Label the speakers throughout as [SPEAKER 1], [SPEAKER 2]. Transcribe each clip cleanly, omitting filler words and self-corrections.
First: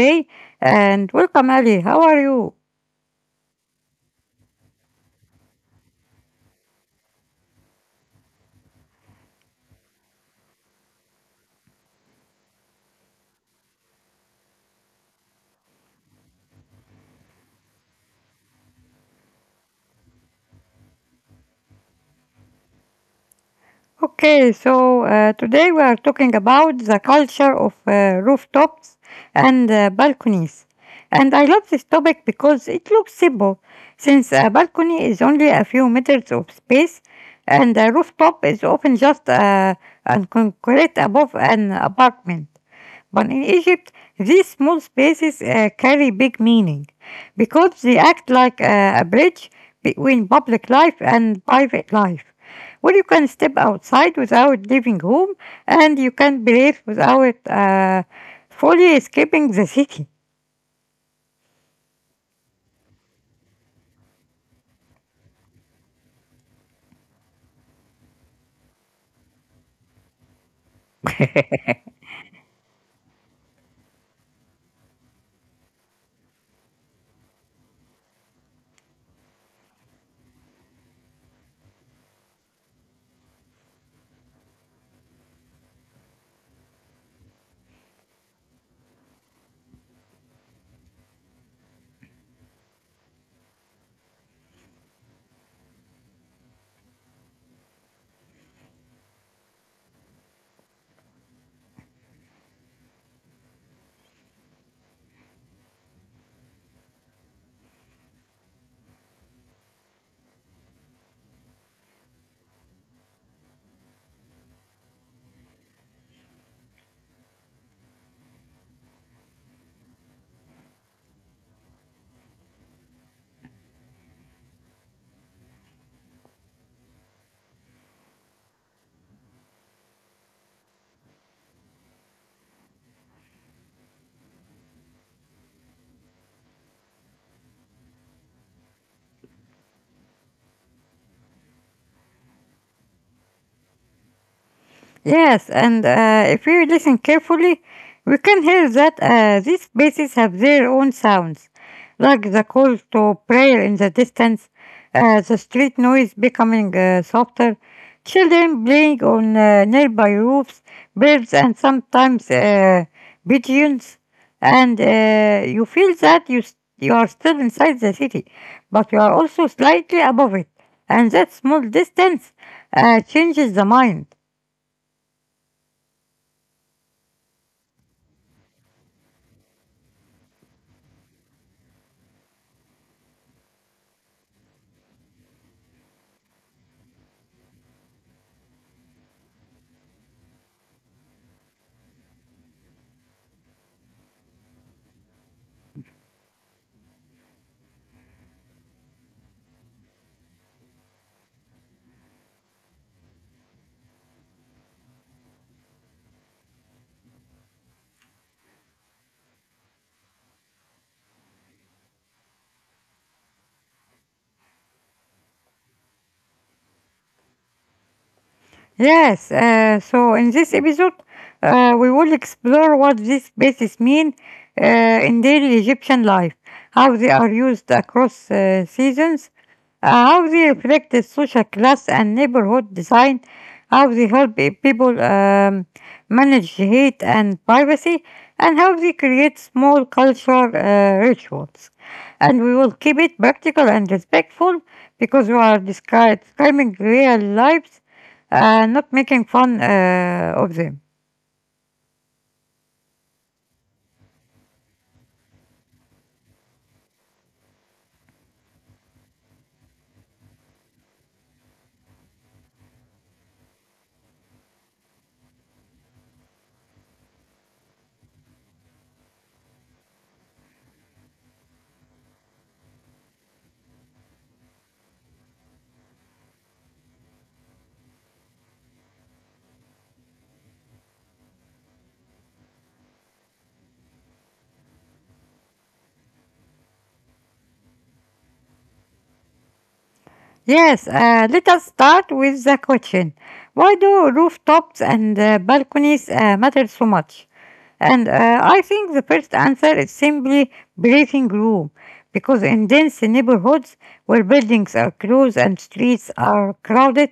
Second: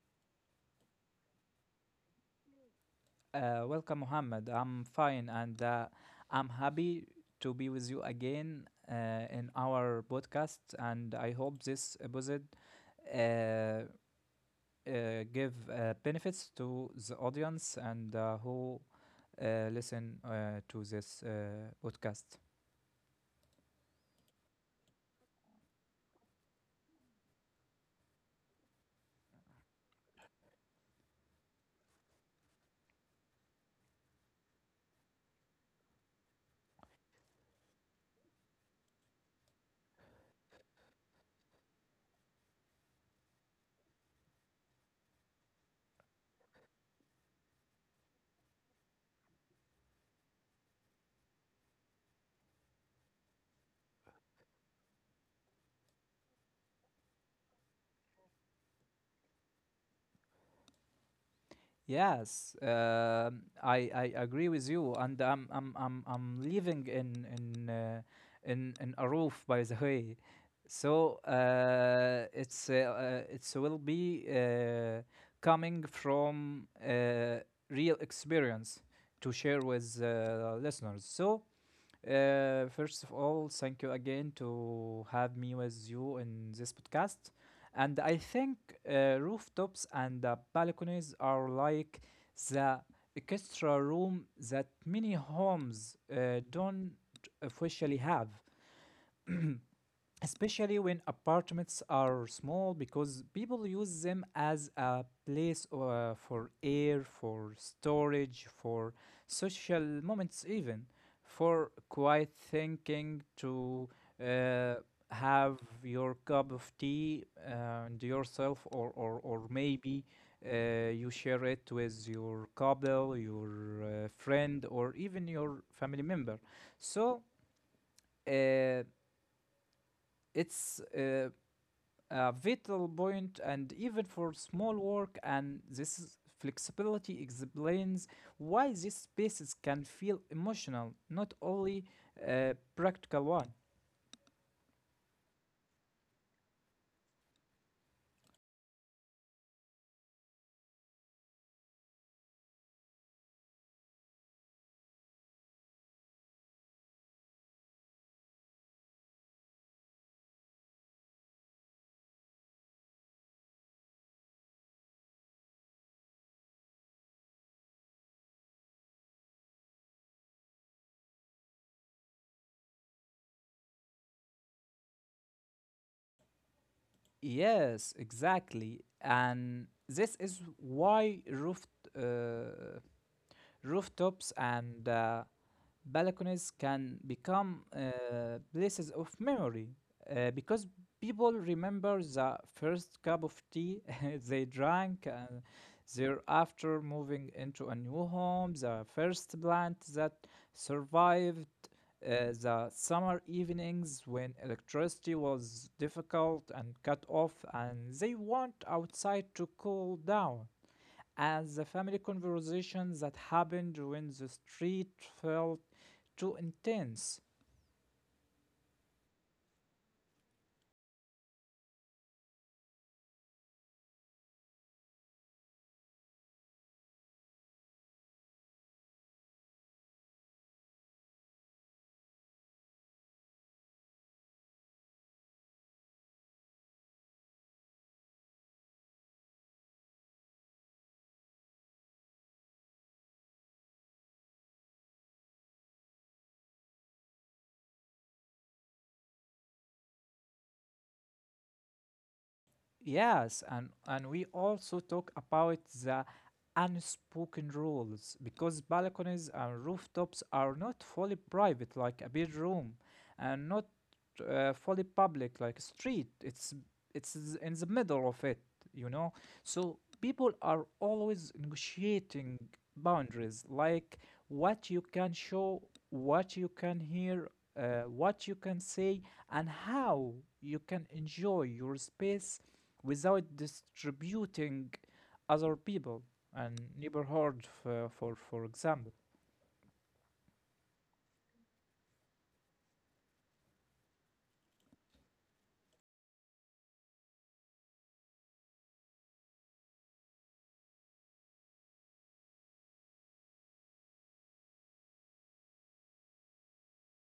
[SPEAKER 1] today. And welcome, Ali. How are you?
[SPEAKER 2] Welcome, Mohammed. I'm fine, and I'm happy to be with you again in our podcast. And I hope this episode uh, uh, give benefits to the audience and who listen to this podcast.
[SPEAKER 1] Okay, so today we are talking about the culture of rooftops and balconies. And I love this topic because it looks simple, since a balcony is only a few meters of space, and a rooftop is often just a concrete above an apartment. But in Egypt, these small spaces carry big meaning because they act like a bridge between public life and private life, where you can step outside without leaving home and you can breathe without fully escaping the city.
[SPEAKER 2] Yes, I agree with you, and I'm living in a roof, by the way, so it's will be coming from real experience to share with listeners. So first of all, thank you again to have me with you in this podcast. And I think rooftops and balconies are like the extra room that many homes don't officially have, especially when apartments are small, because people use them as a place for air, for storage, for social moments, even for quiet thinking, to uh, have your cup of tea and yourself, or maybe you share it with your couple, your friend, or even your family member. So uh, it's vital point, and even for small work. And this flexibility explains why these spaces can feel emotional, not only a practical one.
[SPEAKER 1] Yes, and if we listen carefully, we can hear that these spaces have their own sounds, like the call to prayer in the distance, the street noise becoming softer, children playing on nearby roofs, birds, and sometimes pigeons, and you feel that you are still inside the city, but you are also slightly above it, and that small distance changes the mind.
[SPEAKER 2] Yes, exactly. And this is why uh, rooftops and balconies can become places of memory, because people remember the first cup of tea they drank and thereafter moving into a new home, the first plant that survived, the summer evenings when electricity was difficult and cut off and they went outside to cool down, as the family conversation that happened when the street felt too intense.
[SPEAKER 1] Yes, so in this episode, we will explore what these spaces mean in daily Egyptian life, how they are used across seasons, how they reflect the social class and neighborhood design, how they help people manage heat and privacy, and how they create small cultural rituals. And we will keep it practical and respectful because we are describing real lives, not making fun of them.
[SPEAKER 2] Yes, and we also talk about the unspoken rules, because balconies and rooftops are not fully private like a bedroom, and not fully public like a street. It's in the middle of it, you know. So people are always negotiating boundaries, like what you can show, what you can hear, what you can say, and how you can enjoy your space without distributing other people and neighborhood, for example.
[SPEAKER 1] Yes, let us start with the question. Why do rooftops and balconies matter so much? And I think the first answer is simply breathing room, because in dense neighborhoods where buildings are close and streets are crowded,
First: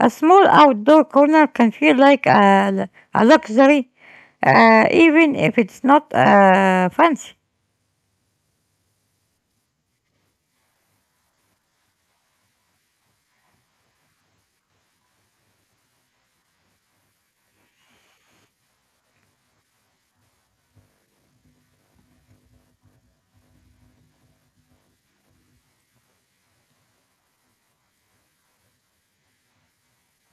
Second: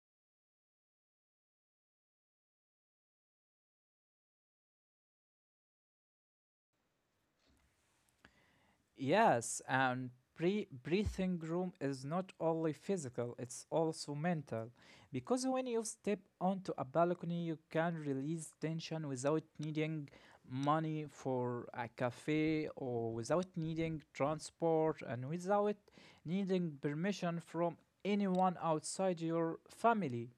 [SPEAKER 1] a small outdoor corner can feel like a luxury, even if it's not fancy.
[SPEAKER 2] Yes, and breathing room is not only physical, it's also mental, because when you step onto a balcony you can release tension without needing money for a cafe, or without needing transport, and without needing permission from anyone outside your family.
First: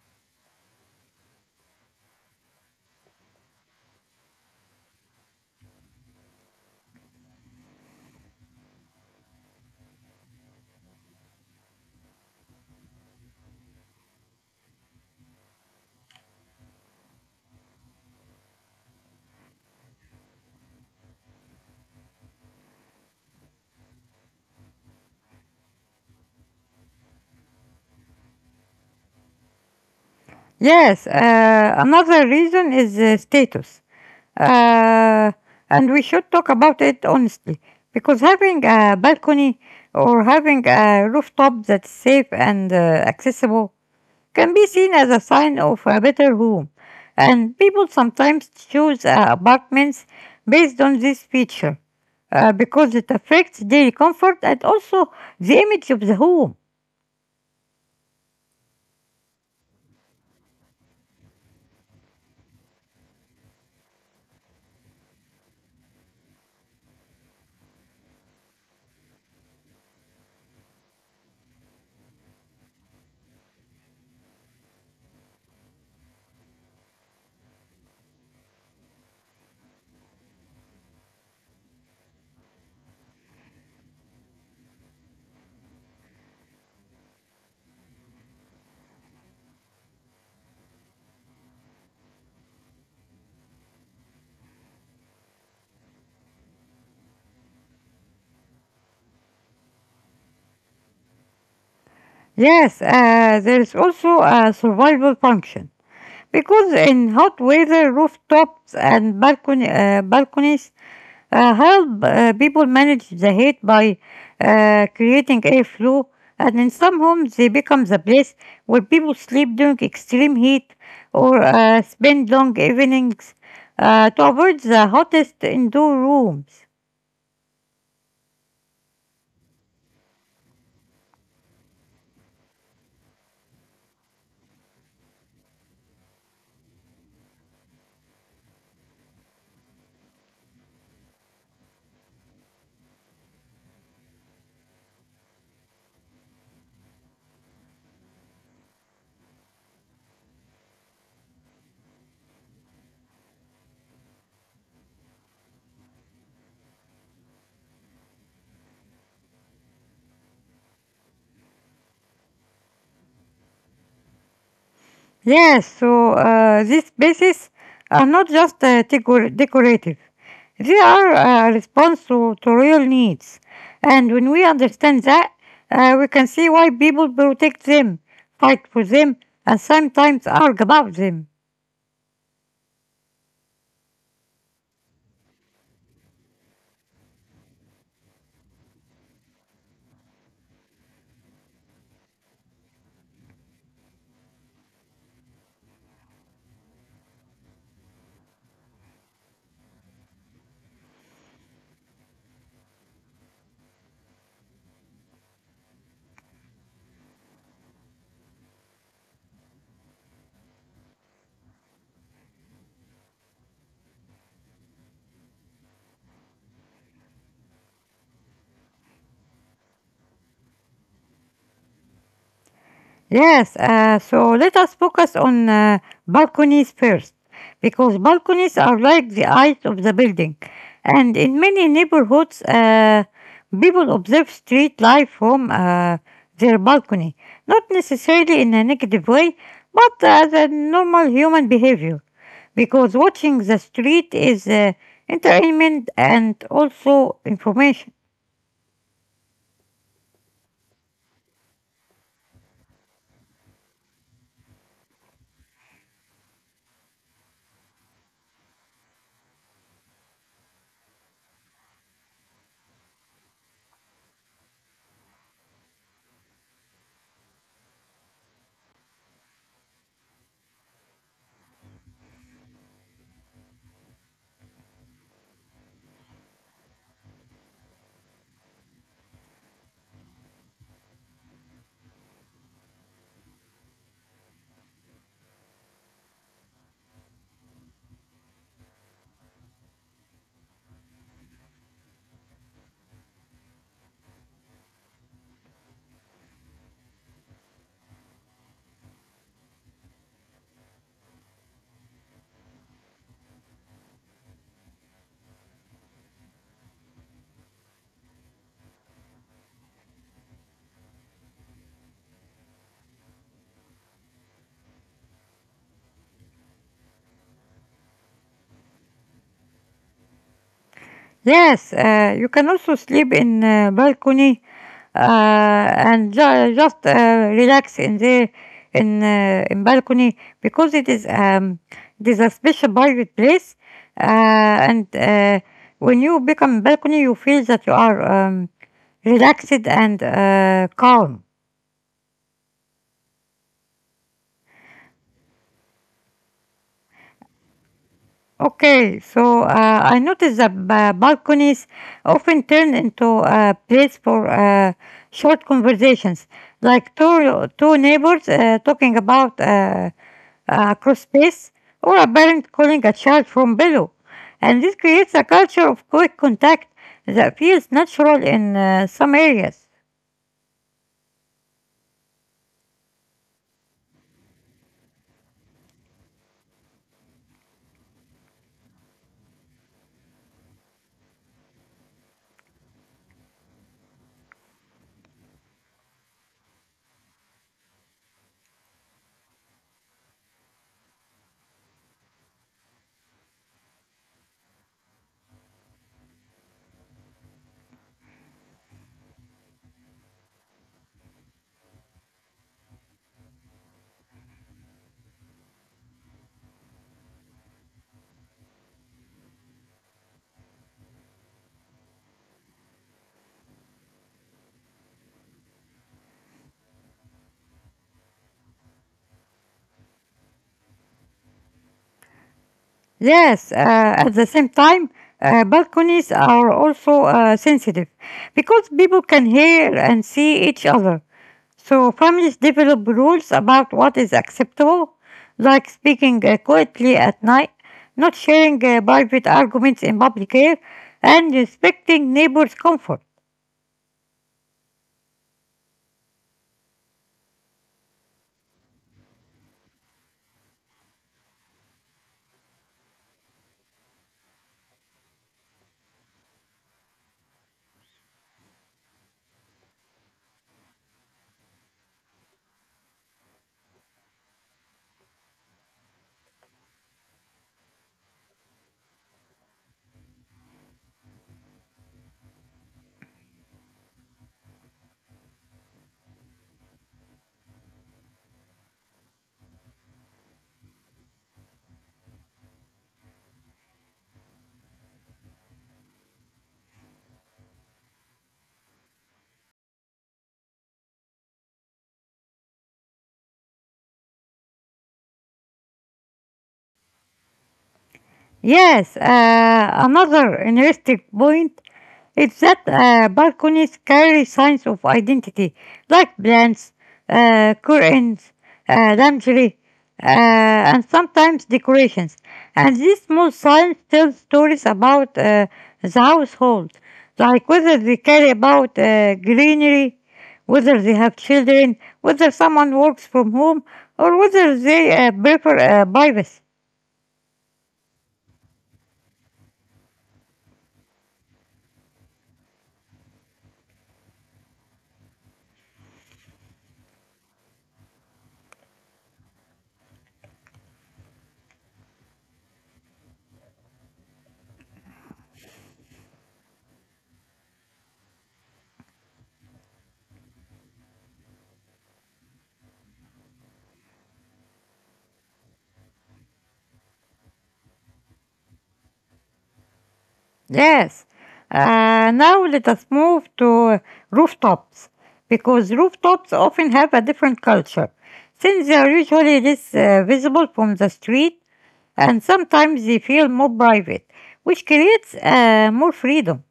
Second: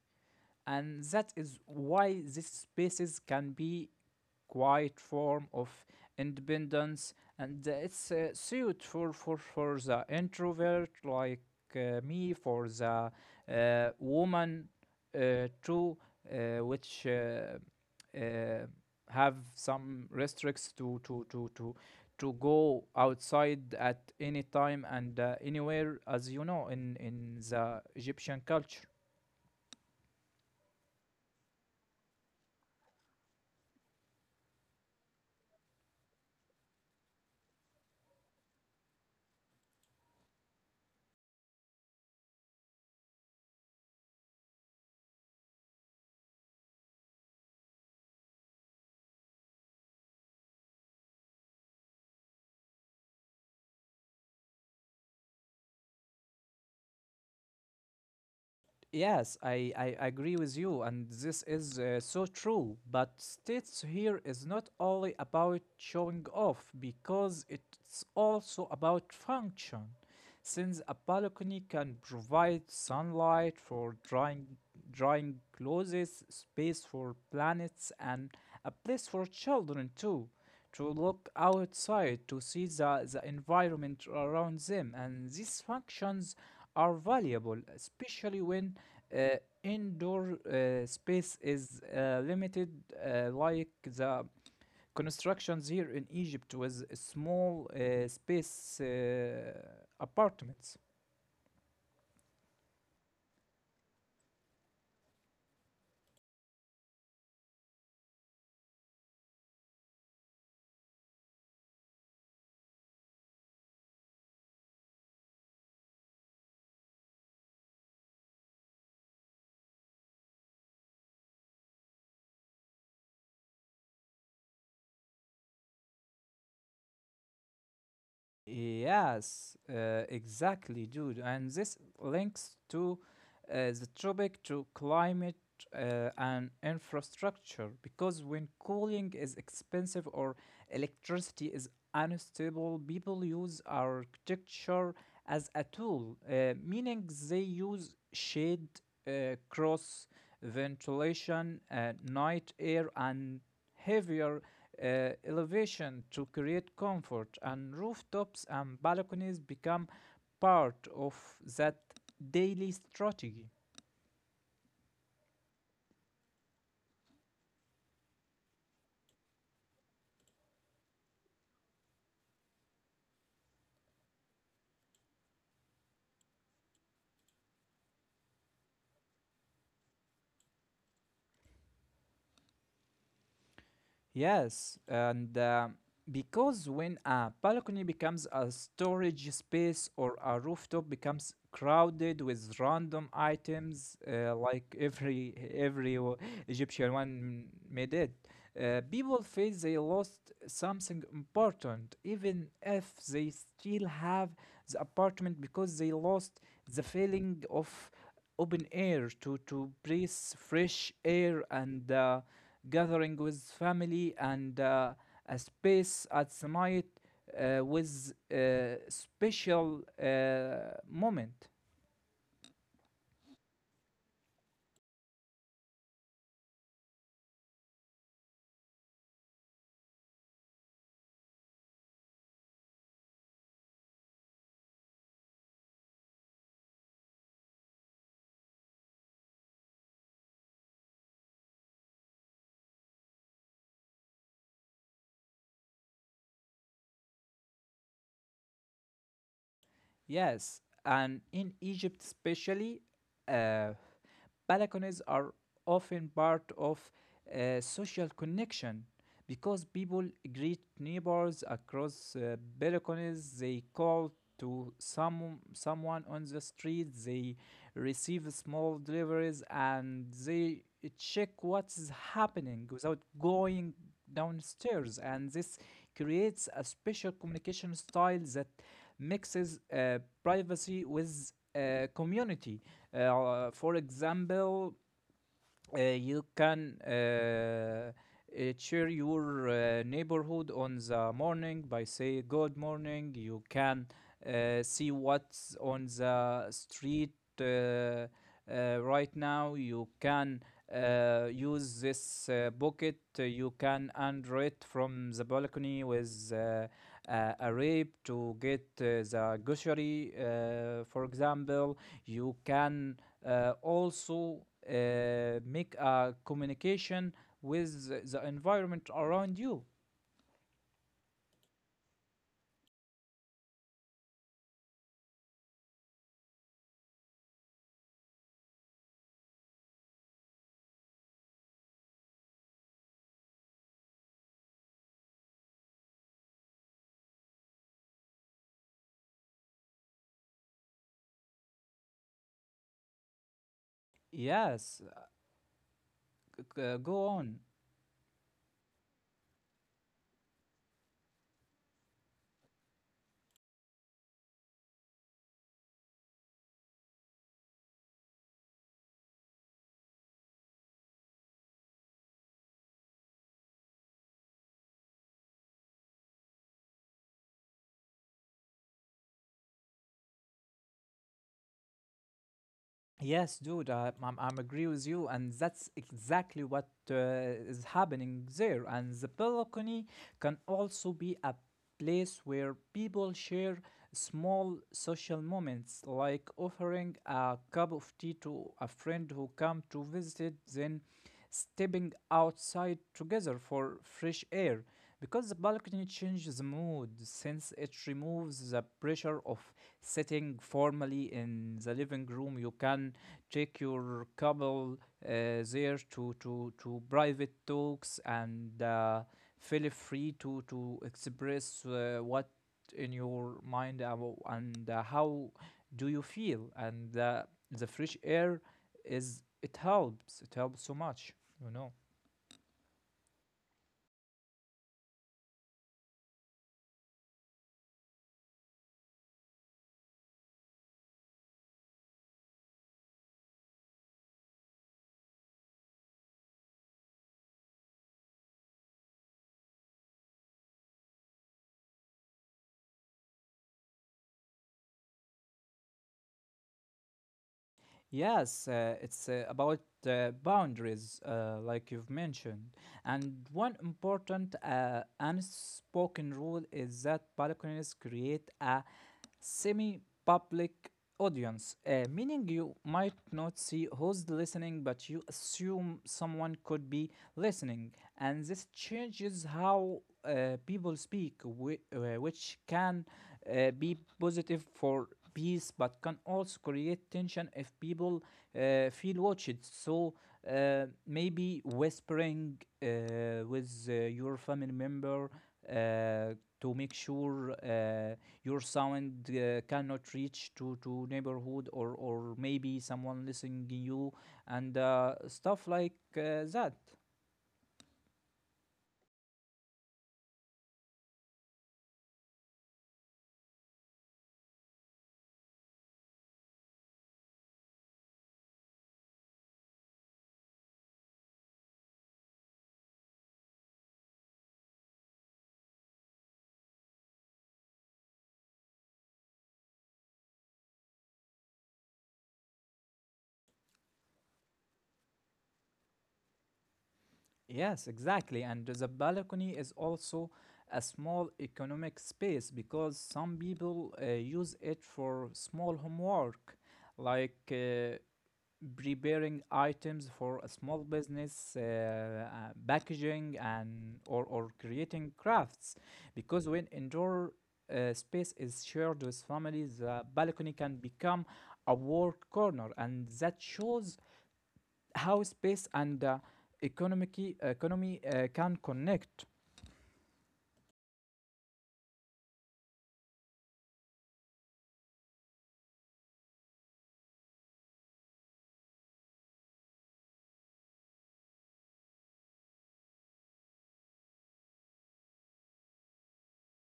[SPEAKER 2] And that is why these spaces can be quite form of independence. And it's suited for, for the introvert, like me, for the woman too, which uh, have some restricts to to go outside at any time and anywhere, as you know, in the egyptian culture.
[SPEAKER 1] Yes, another reason is status. Uh, and we should talk about it honestly because having a balcony or having a rooftop that's safe and accessible can be seen as a sign of a better home. And people sometimes choose apartments based on this feature because it affects daily comfort and also the image of the home.
[SPEAKER 2] Yes, I agree with you, and this is so true. But states here is not only about showing off, because it's also about function. Since a balcony can provide sunlight for drying, drying clothes, space for planets, and a place for children too, to look outside to see the environment around them. And these functions are valuable, especially when uh, indoor space is limited, like the constructions here in Egypt with small space apartments.
[SPEAKER 1] Yes, there is also a survival function, because in hot weather, balconies help people manage the heat by creating airflow. And in some homes, they become the place where people sleep during extreme heat or spend long evenings to avoid the hottest indoor rooms.
[SPEAKER 2] Yes, exactly, dude. And this links to the topic, to climate and infrastructure, because when cooling is expensive or electricity is unstable, people use architecture as a tool, meaning they use shade, cross ventilation, night air, and heavier elevation to create comfort, and rooftops and balconies become part of that daily strategy.
[SPEAKER 1] Yes, so these spaces are not just decorative, they are a response to, real needs. And when we understand that, we can see why people protect them, fight for them, and sometimes argue about them.
[SPEAKER 2] Yes, and because when a balcony becomes a storage space, or a rooftop becomes crowded with random items, like every Egyptian one made it, people feel they lost something important, even if they still have the apartment, because they lost the feeling of open air, to breathe fresh air, and gathering with family, and a space at night with a special moment.
[SPEAKER 1] Yes, so let us focus on balconies first, because balconies are like the eyes of the building, and in many neighborhoods, people observe street life from their balcony, not necessarily in a negative way, but as a normal human behavior, because watching the street is entertainment and also information.
[SPEAKER 2] Yes, and in egypt especially, uh, balconies are often part of social connection, because people greet neighbors across balconies. They call to someone on the street. They receive small deliveries, and they check what's happening without going downstairs. And this creates a special communication style that mixes privacy with community. For example, you can cheer your neighborhood on the morning by say good morning. You can see what's on the street uh, right now. You can use this bucket. You can under it from the balcony with a rape to get the grocery, for example. You can also make a communication with the environment around you.
[SPEAKER 1] Yes, you can also sleep in a balcony and ju- just relax in the in balcony, because it is a special private place, uh, and when you become balcony you feel that you are relaxed and calm.
[SPEAKER 2] Yes, go on.
[SPEAKER 1] Okay, so I noticed that balconies often turn into a place for short conversations, like two neighbors talking about cross space or a parent calling a child from below. And this creates a culture of quick contact that feels natural in some areas.
[SPEAKER 2] Yes, dude, I'm agree with you, and that's exactly what is happening there. And the balcony can also be a place where people share small social moments, like offering a cup of tea to a friend who come to visit, then stepping outside together for fresh air. Because the balcony changes the mood, since it removes the pressure of sitting formally in the living room. You can take your couple there, to private talks, and feel free to express what in your mind and how do you feel. And the fresh air is, it helps so much, you know.
[SPEAKER 1] Yes, at the same time, balconies are also sensitive because people can hear and see each other. So families develop rules about what is acceptable, like speaking quietly at night, not sharing private arguments in public air, and respecting neighbors' comfort.
[SPEAKER 2] Yes, it's about boundaries, like you've mentioned. And one important unspoken rule is that balconies create a semi public audience, meaning you might not see who's listening, but you assume someone could be listening. And this changes how people speak, which can be positive for peace, but can also create tension if people feel watched. So maybe whispering with your family member uh, to make sure your sound cannot reach to neighborhood, or maybe someone listening you, and stuff like that.
[SPEAKER 1] Yes, another interesting point is that balconies carry signs of identity, like plants, curtains, lingerie, uh, and sometimes decorations. And these small signs tell stories about the household, like whether they care about greenery, whether they have children, whether someone works from home, or whether they prefer privacy.
[SPEAKER 2] Yes, exactly. And the balcony is also a small economic space, because some people use it for small homework, like preparing items for a small business, packaging, and or creating crafts. Because when indoor space is shared with families, the balcony can become a work corner, and that shows how space and economic economy can connect.
[SPEAKER 1] Yes. Now let us move to rooftops because rooftops often have a different culture, since they are usually less visible from the street, and sometimes they feel more private, which creates more freedom.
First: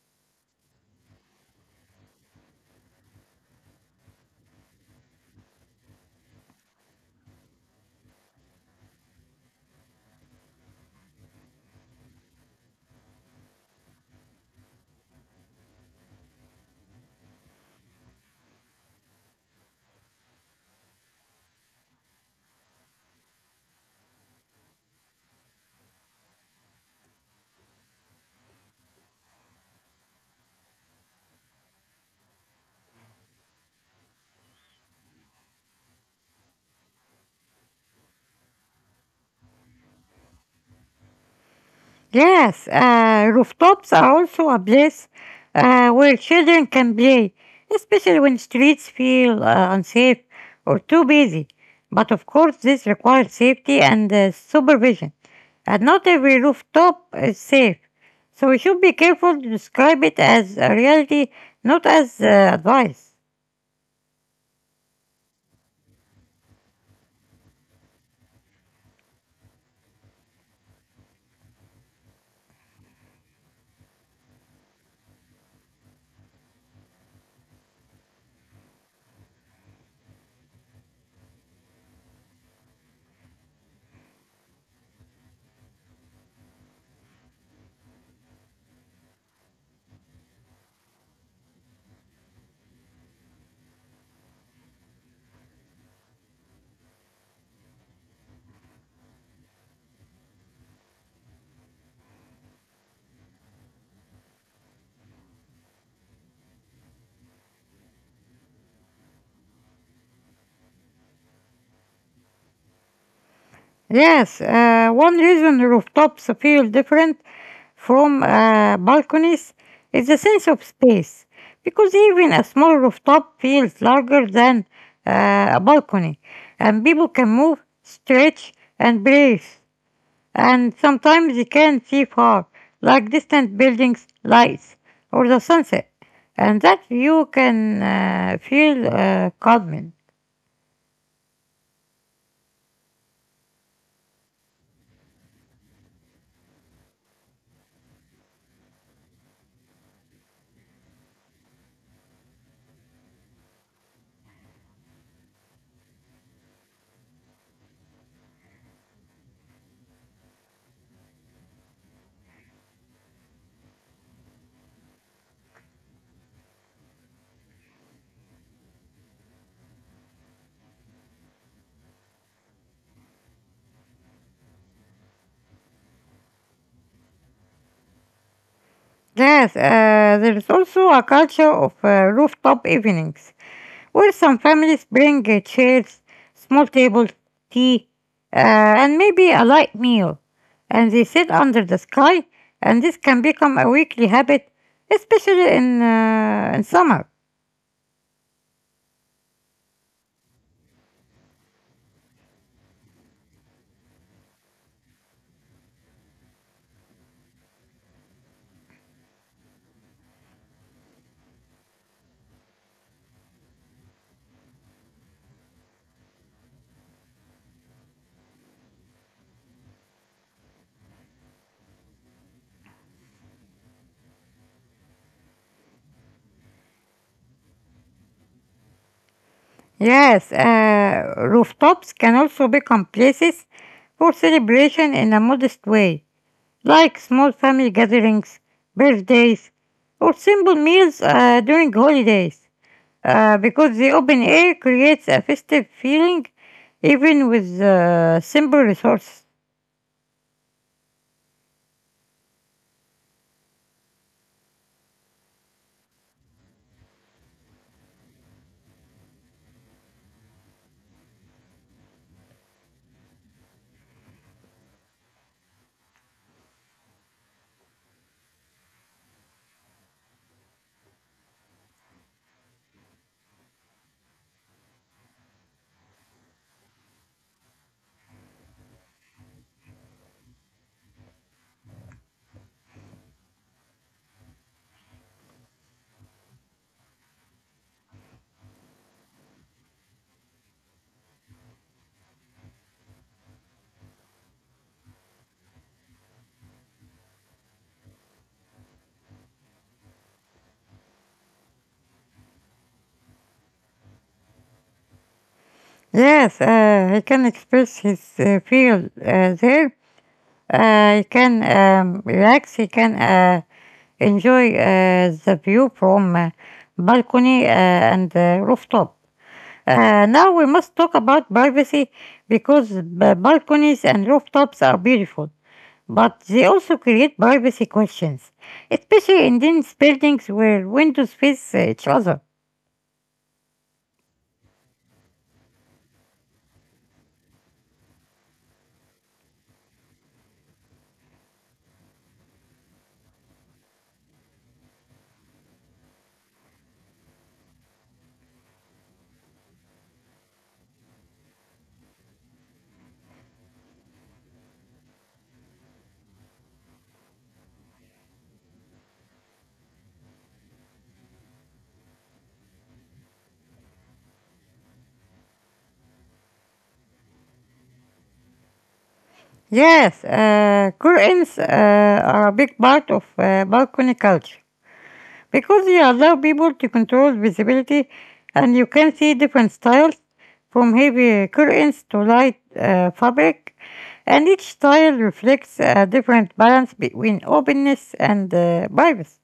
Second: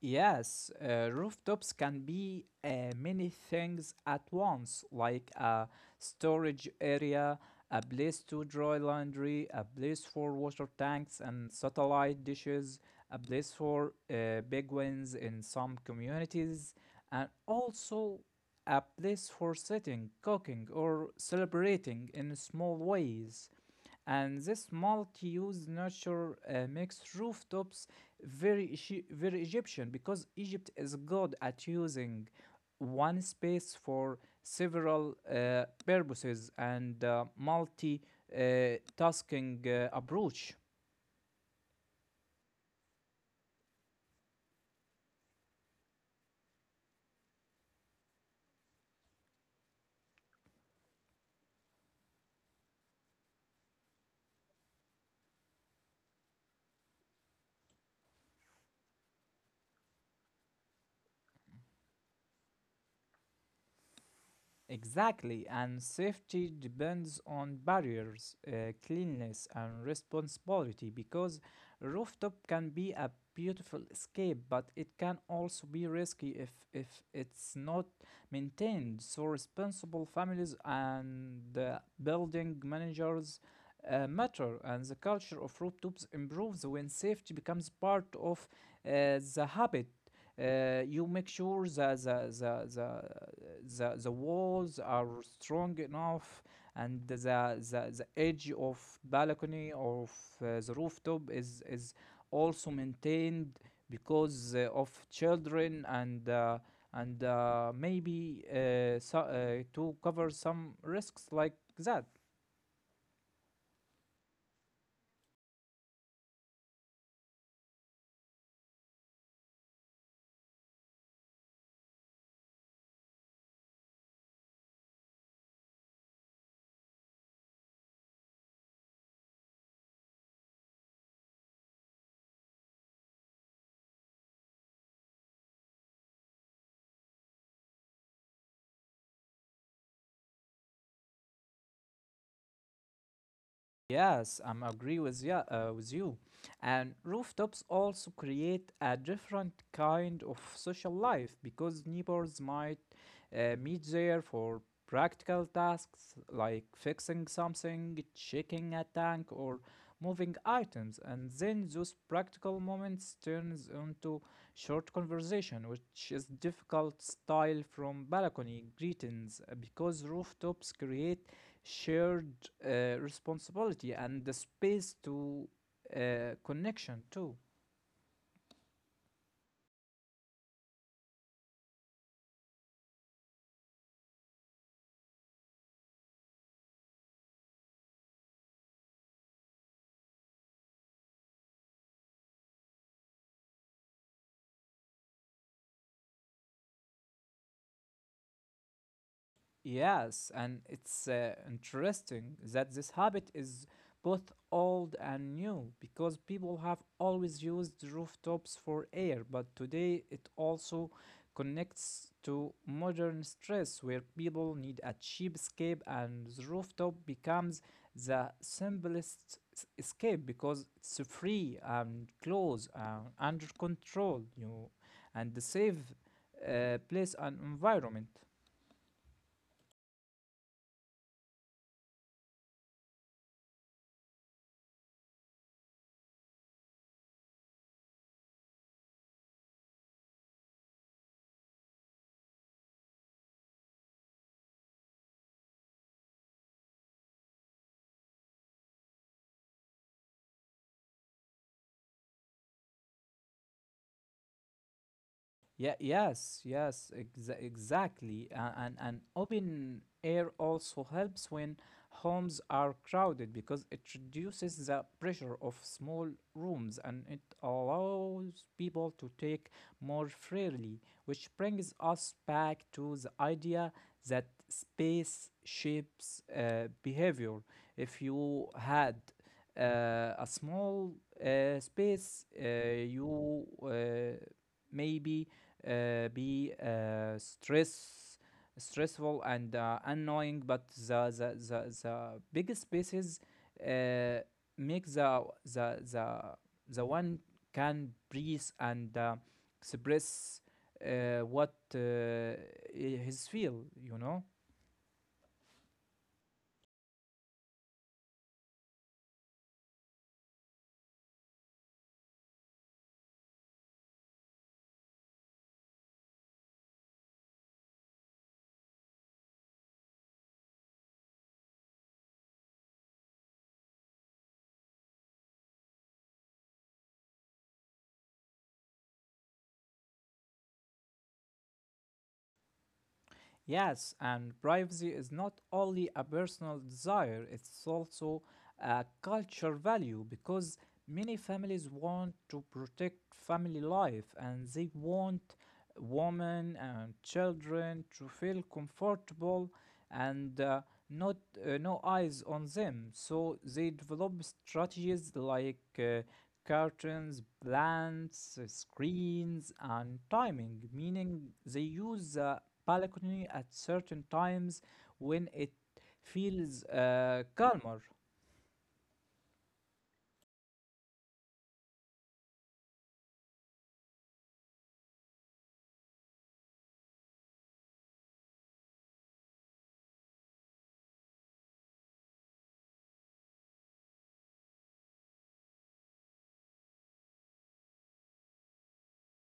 [SPEAKER 2] Yes, rooftops can be many things at once, like a storage area, a place to dry laundry, a place for water tanks and satellite dishes, a place for big wins in some communities, and also a place for sitting, cooking, or celebrating in small ways. And this multi-use nature makes rooftops very very Egyptian, because Egypt is good at using one space for several purposes, and multi tasking approach.
[SPEAKER 1] Yes, rooftops are also a place where children can play, especially when streets feel unsafe or too busy. But of course, this requires safety and supervision. And not every rooftop is safe, so we should be careful to describe it as a reality, not as advice.
[SPEAKER 2] Exactly, and safety depends on barriers, cleanliness, and responsibility, because rooftop can be a beautiful escape, but it can also be risky if it's not maintained. So, responsible families and building managers matter, and the culture of rooftops improves when safety becomes part of the habit. You make sure that the walls are strong enough, and the edge of balcony or of the rooftop is also maintained, because of children, and maybe so, to cover some risks like that.
[SPEAKER 1] Yes, one reason rooftops feel different from balconies is the sense of space, because even a small rooftop feels larger than a balcony, and people can move, stretch, and breathe, and sometimes you can see far, like distant buildings, lights, or the sunset, and that view can feel calming.
[SPEAKER 2] Yes, I'm agree with yeah, with you. And rooftops also create a different kind of social life, because neighbors might meet there for practical tasks, like fixing something, checking a tank, or moving items. And then those practical moments turns into short conversation, which is difficult style from balcony greetings, because rooftops create shared responsibility, and the space to connection too.
[SPEAKER 1] Yes, there is also a culture of rooftop evenings where some families bring chairs, small tables, tea, and maybe a light meal, and they sit under the sky. And this can become a weekly habit, especially in summer.
[SPEAKER 2] Yes, and it's interesting that this habit is both old and new, because people have always used rooftops for air, but today it also connects to modern stress, where people need a cheap escape, and the rooftop becomes the simplest escape, because it's free and close and under control, you know, and the safe place and environment.
[SPEAKER 1] Yes, rooftops can also become places for celebration in a modest way, like small family gatherings, birthdays, or simple meals during holidays, because the open air creates a festive feeling even with simple resources.
[SPEAKER 2] Yeah, yes, yes, exactly. And open air also helps when homes are crowded, because it reduces the pressure of small rooms, and it allows people to take more freely, which brings us back to the idea that space shapes behavior. If you had a small space, you maybe be stressful and annoying, but the big spaces uh, make the the the one can breathe and express what his feel.
[SPEAKER 1] Yes, he can express his feel there. He can relax. He can enjoy the view from balcony and rooftop. Now we must talk about privacy because balconies and rooftops are beautiful, but they also create privacy questions, especially in these buildings where windows face each other.
[SPEAKER 2] Yes, and privacy is not only a personal desire, it's also a cultural value because many families want to protect family life, and they want women and children to feel comfortable and not no eyes on them. So they develop strategies like curtains, plants, screens, and timing, meaning they use the balcony at certain times when it feels calmer.
[SPEAKER 1] Yes, curtains are a big part of balcony culture, because you allow people to control visibility, and you can see different styles from heavy curtains to light fabric, and each style reflects a different balance between openness and privacy.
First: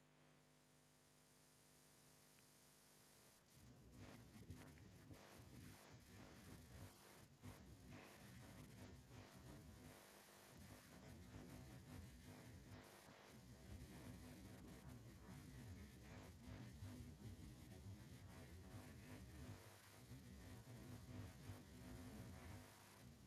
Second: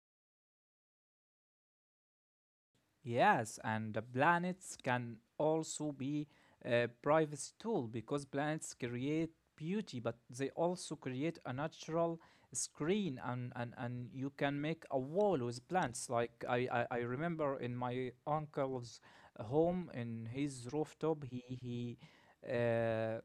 [SPEAKER 2] Yes, and the planets can also be a privacy tool because planets create beauty, but they also create a natural screen, and you can make a wall with plants. Like I remember in my uncle's home in his rooftop. He uh,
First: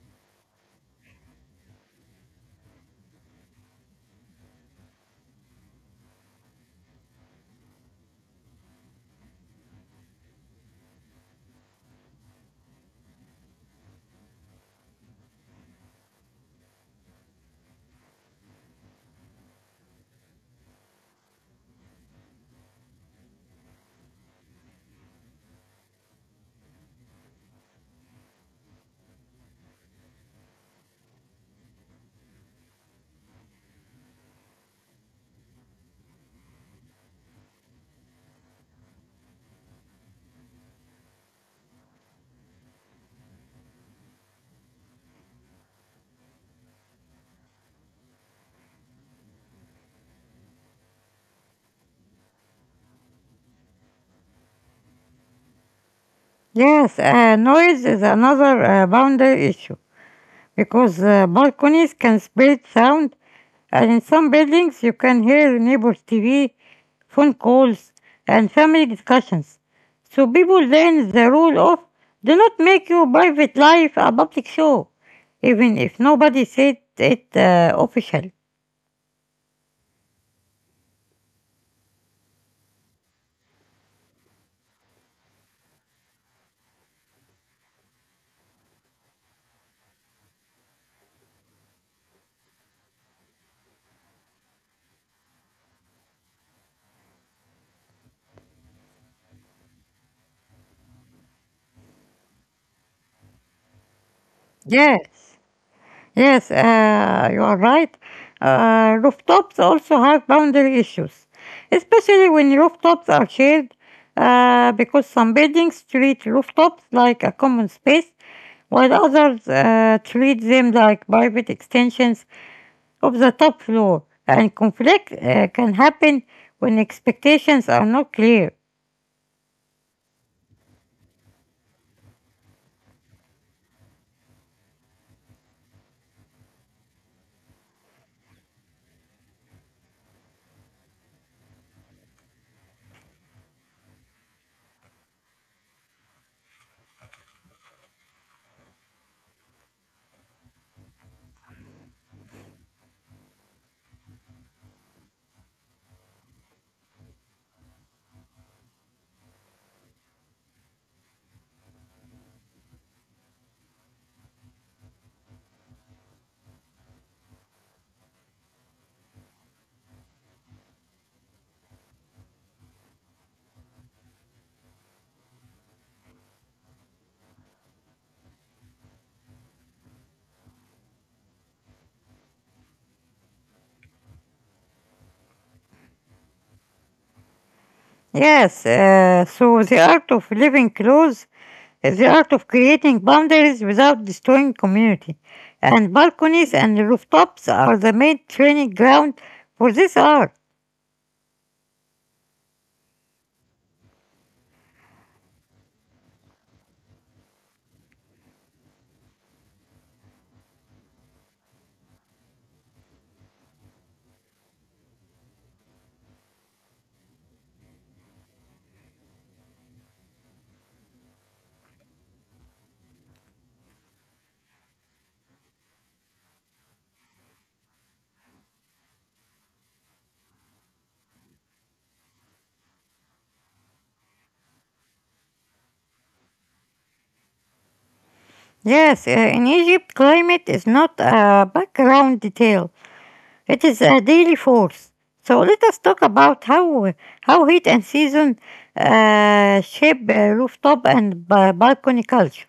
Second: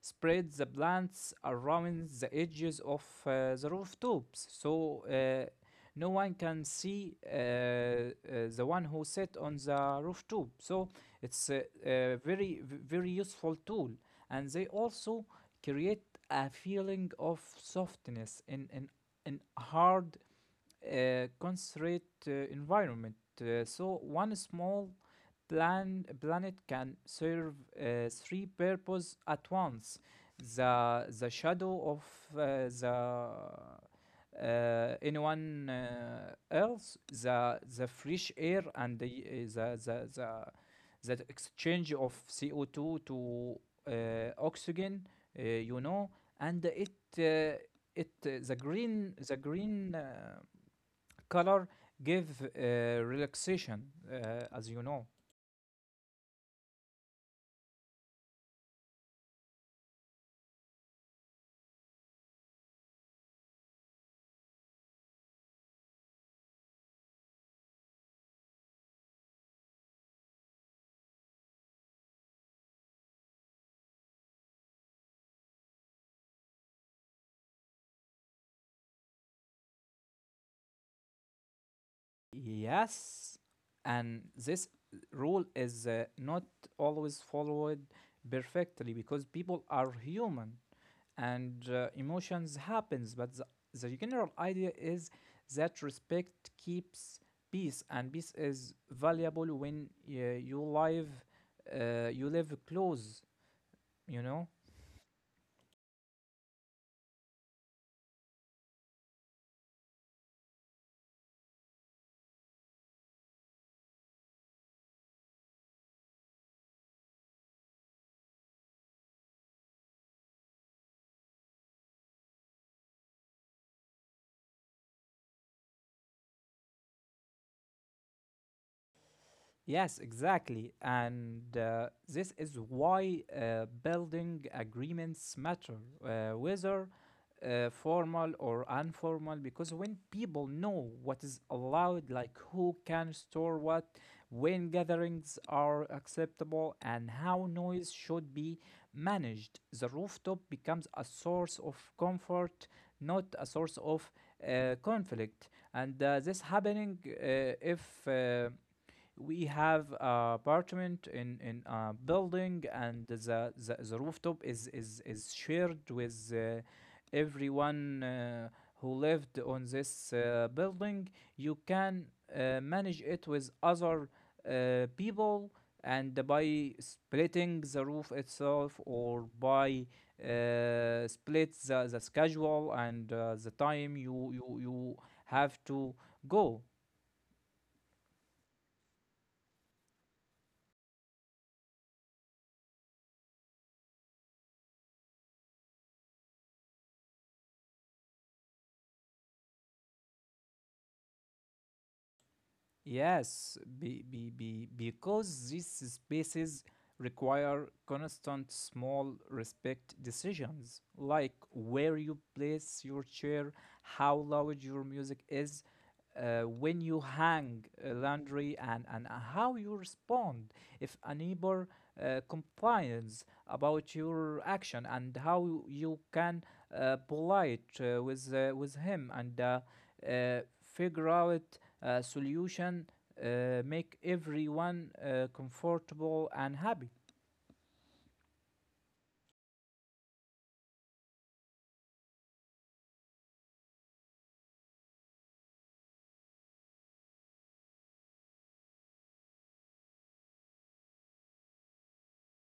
[SPEAKER 2] spread the plants around the edges of the rooftops. So no one can see the one who sit on the rooftop. So it's a very useful tool, and they also create a feeling of softness in hard, concentrate environment. So one small planet can serve three purposes at once. The shadow of the anyone else, the fresh air, and the that exchange of CO2 to uh, oxygen, uh, you know, and it uh, it the green color give relaxation, as you know.
[SPEAKER 1] Yes, noise is another boundary issue, because balconies can spread sound, and in some buildings you can hear neighbors' TV, phone calls, and family discussions. So people learn the rule of do not make your private life a public show, even if nobody said it officially.
[SPEAKER 2] Yes, and this rule is not always followed perfectly because people are human and emotions happens, but the general idea is that respect keeps peace, and peace is valuable when you live close you know
[SPEAKER 1] Yes. Yes, you are right. Rooftops also have boundary issues, especially when rooftops are shared, because some buildings treat rooftops like a common space, while others treat them like private extensions of the top floor. And conflict can happen when expectations are not clear.
[SPEAKER 2] Yes, exactly. And this is why building agreements matter, whether formal or informal, because when people know what is allowed, like who can store what, when gatherings are acceptable, and how noise should be managed, the rooftop becomes a source of comfort, not a source of conflict. And this happening if uh, we have apartment in a building, and the rooftop is shared with everyone who lived on this building. You can manage it with other people and by splitting the roof itself or by split the schedule and the time you have to go.
[SPEAKER 1] Yes, so the art of living close is the art of creating boundaries without destroying community. And balconies and rooftops are the main training ground for this art.
[SPEAKER 2] Yes, because these spaces require constant small respect decisions, like where you place your chair, how loud your music is, when you hang laundry, and how you respond if a neighbor complains about your action, and how you can polite with with him and, uh, figure out a solution make everyone comfortable and happy.
[SPEAKER 1] Yes, in Egypt, climate is not a background detail, it is a daily force. So let us talk about how heat and season shape rooftop and balcony culture.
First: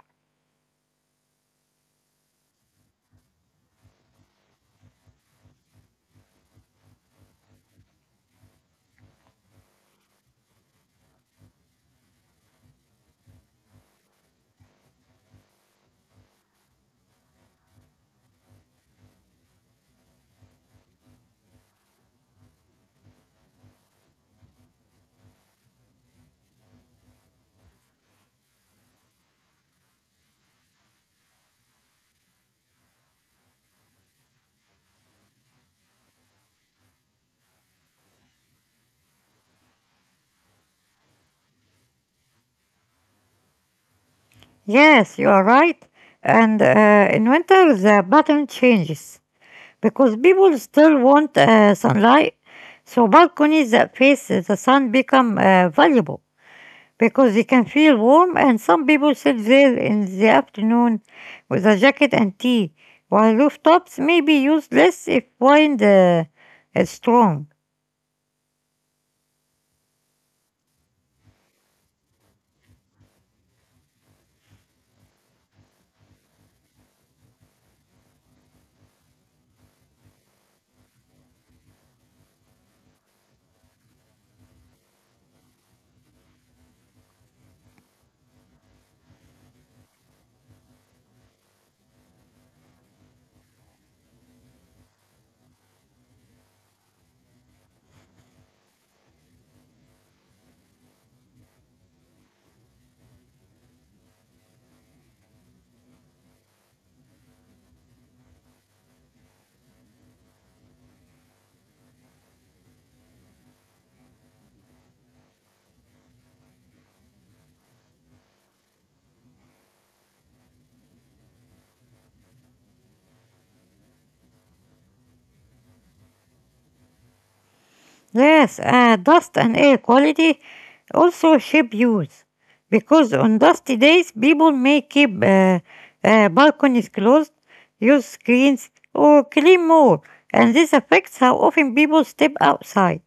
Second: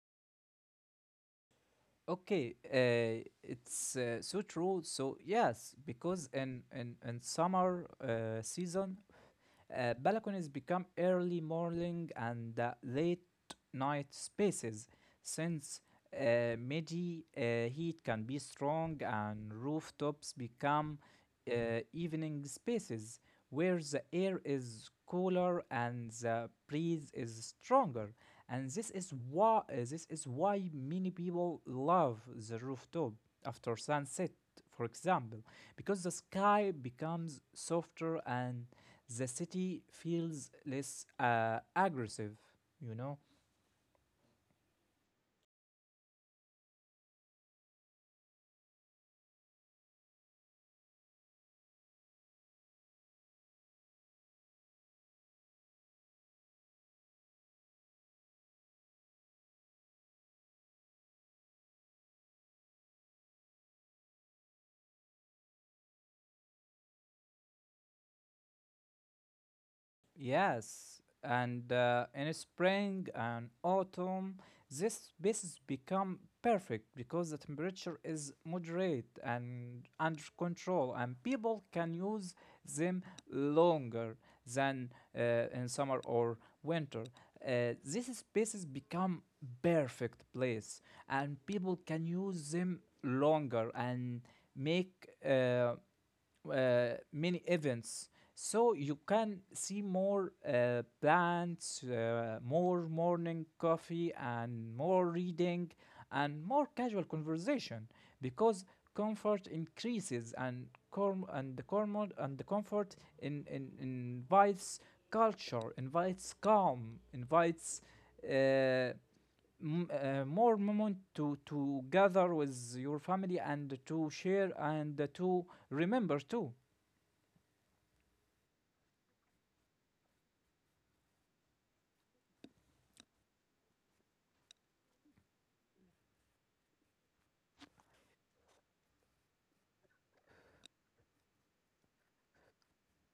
[SPEAKER 2] Okay, it's so true. So yes, because in in summer season, balconies become early morning and late night spaces since midi heat can be strong, and rooftops become evening spaces where the air is cooler and the breeze is stronger. And this is why many people love the rooftop after sunset, for example, because the sky becomes softer and the city feels less aggressive, you know.
[SPEAKER 1] Yes, you are right. And in winter, the pattern changes, because people still want sunlight, so balconies that face the sun become valuable because they can feel warm, and some people sit there in the afternoon with a jacket and tea, while rooftops may be used less if wind is strong.
[SPEAKER 2] Yes, and in spring and autumn, these spaces become perfect because the temperature is moderate and under control, and people can use them longer than uh, in summer or winter. These spaces become perfect place, and people can use them longer and make many events. So you can see more plants, more morning coffee, and more reading, and more casual conversation because comfort increases and com and the comfort in invites, culture invites, calm invites uh, more moment to gather with your family, and to share, and to remember too.
[SPEAKER 1] Yes, dust and air quality also shape use, because on dusty days people may keep balconies closed, use screens, or clean more, and this affects how often people step outside.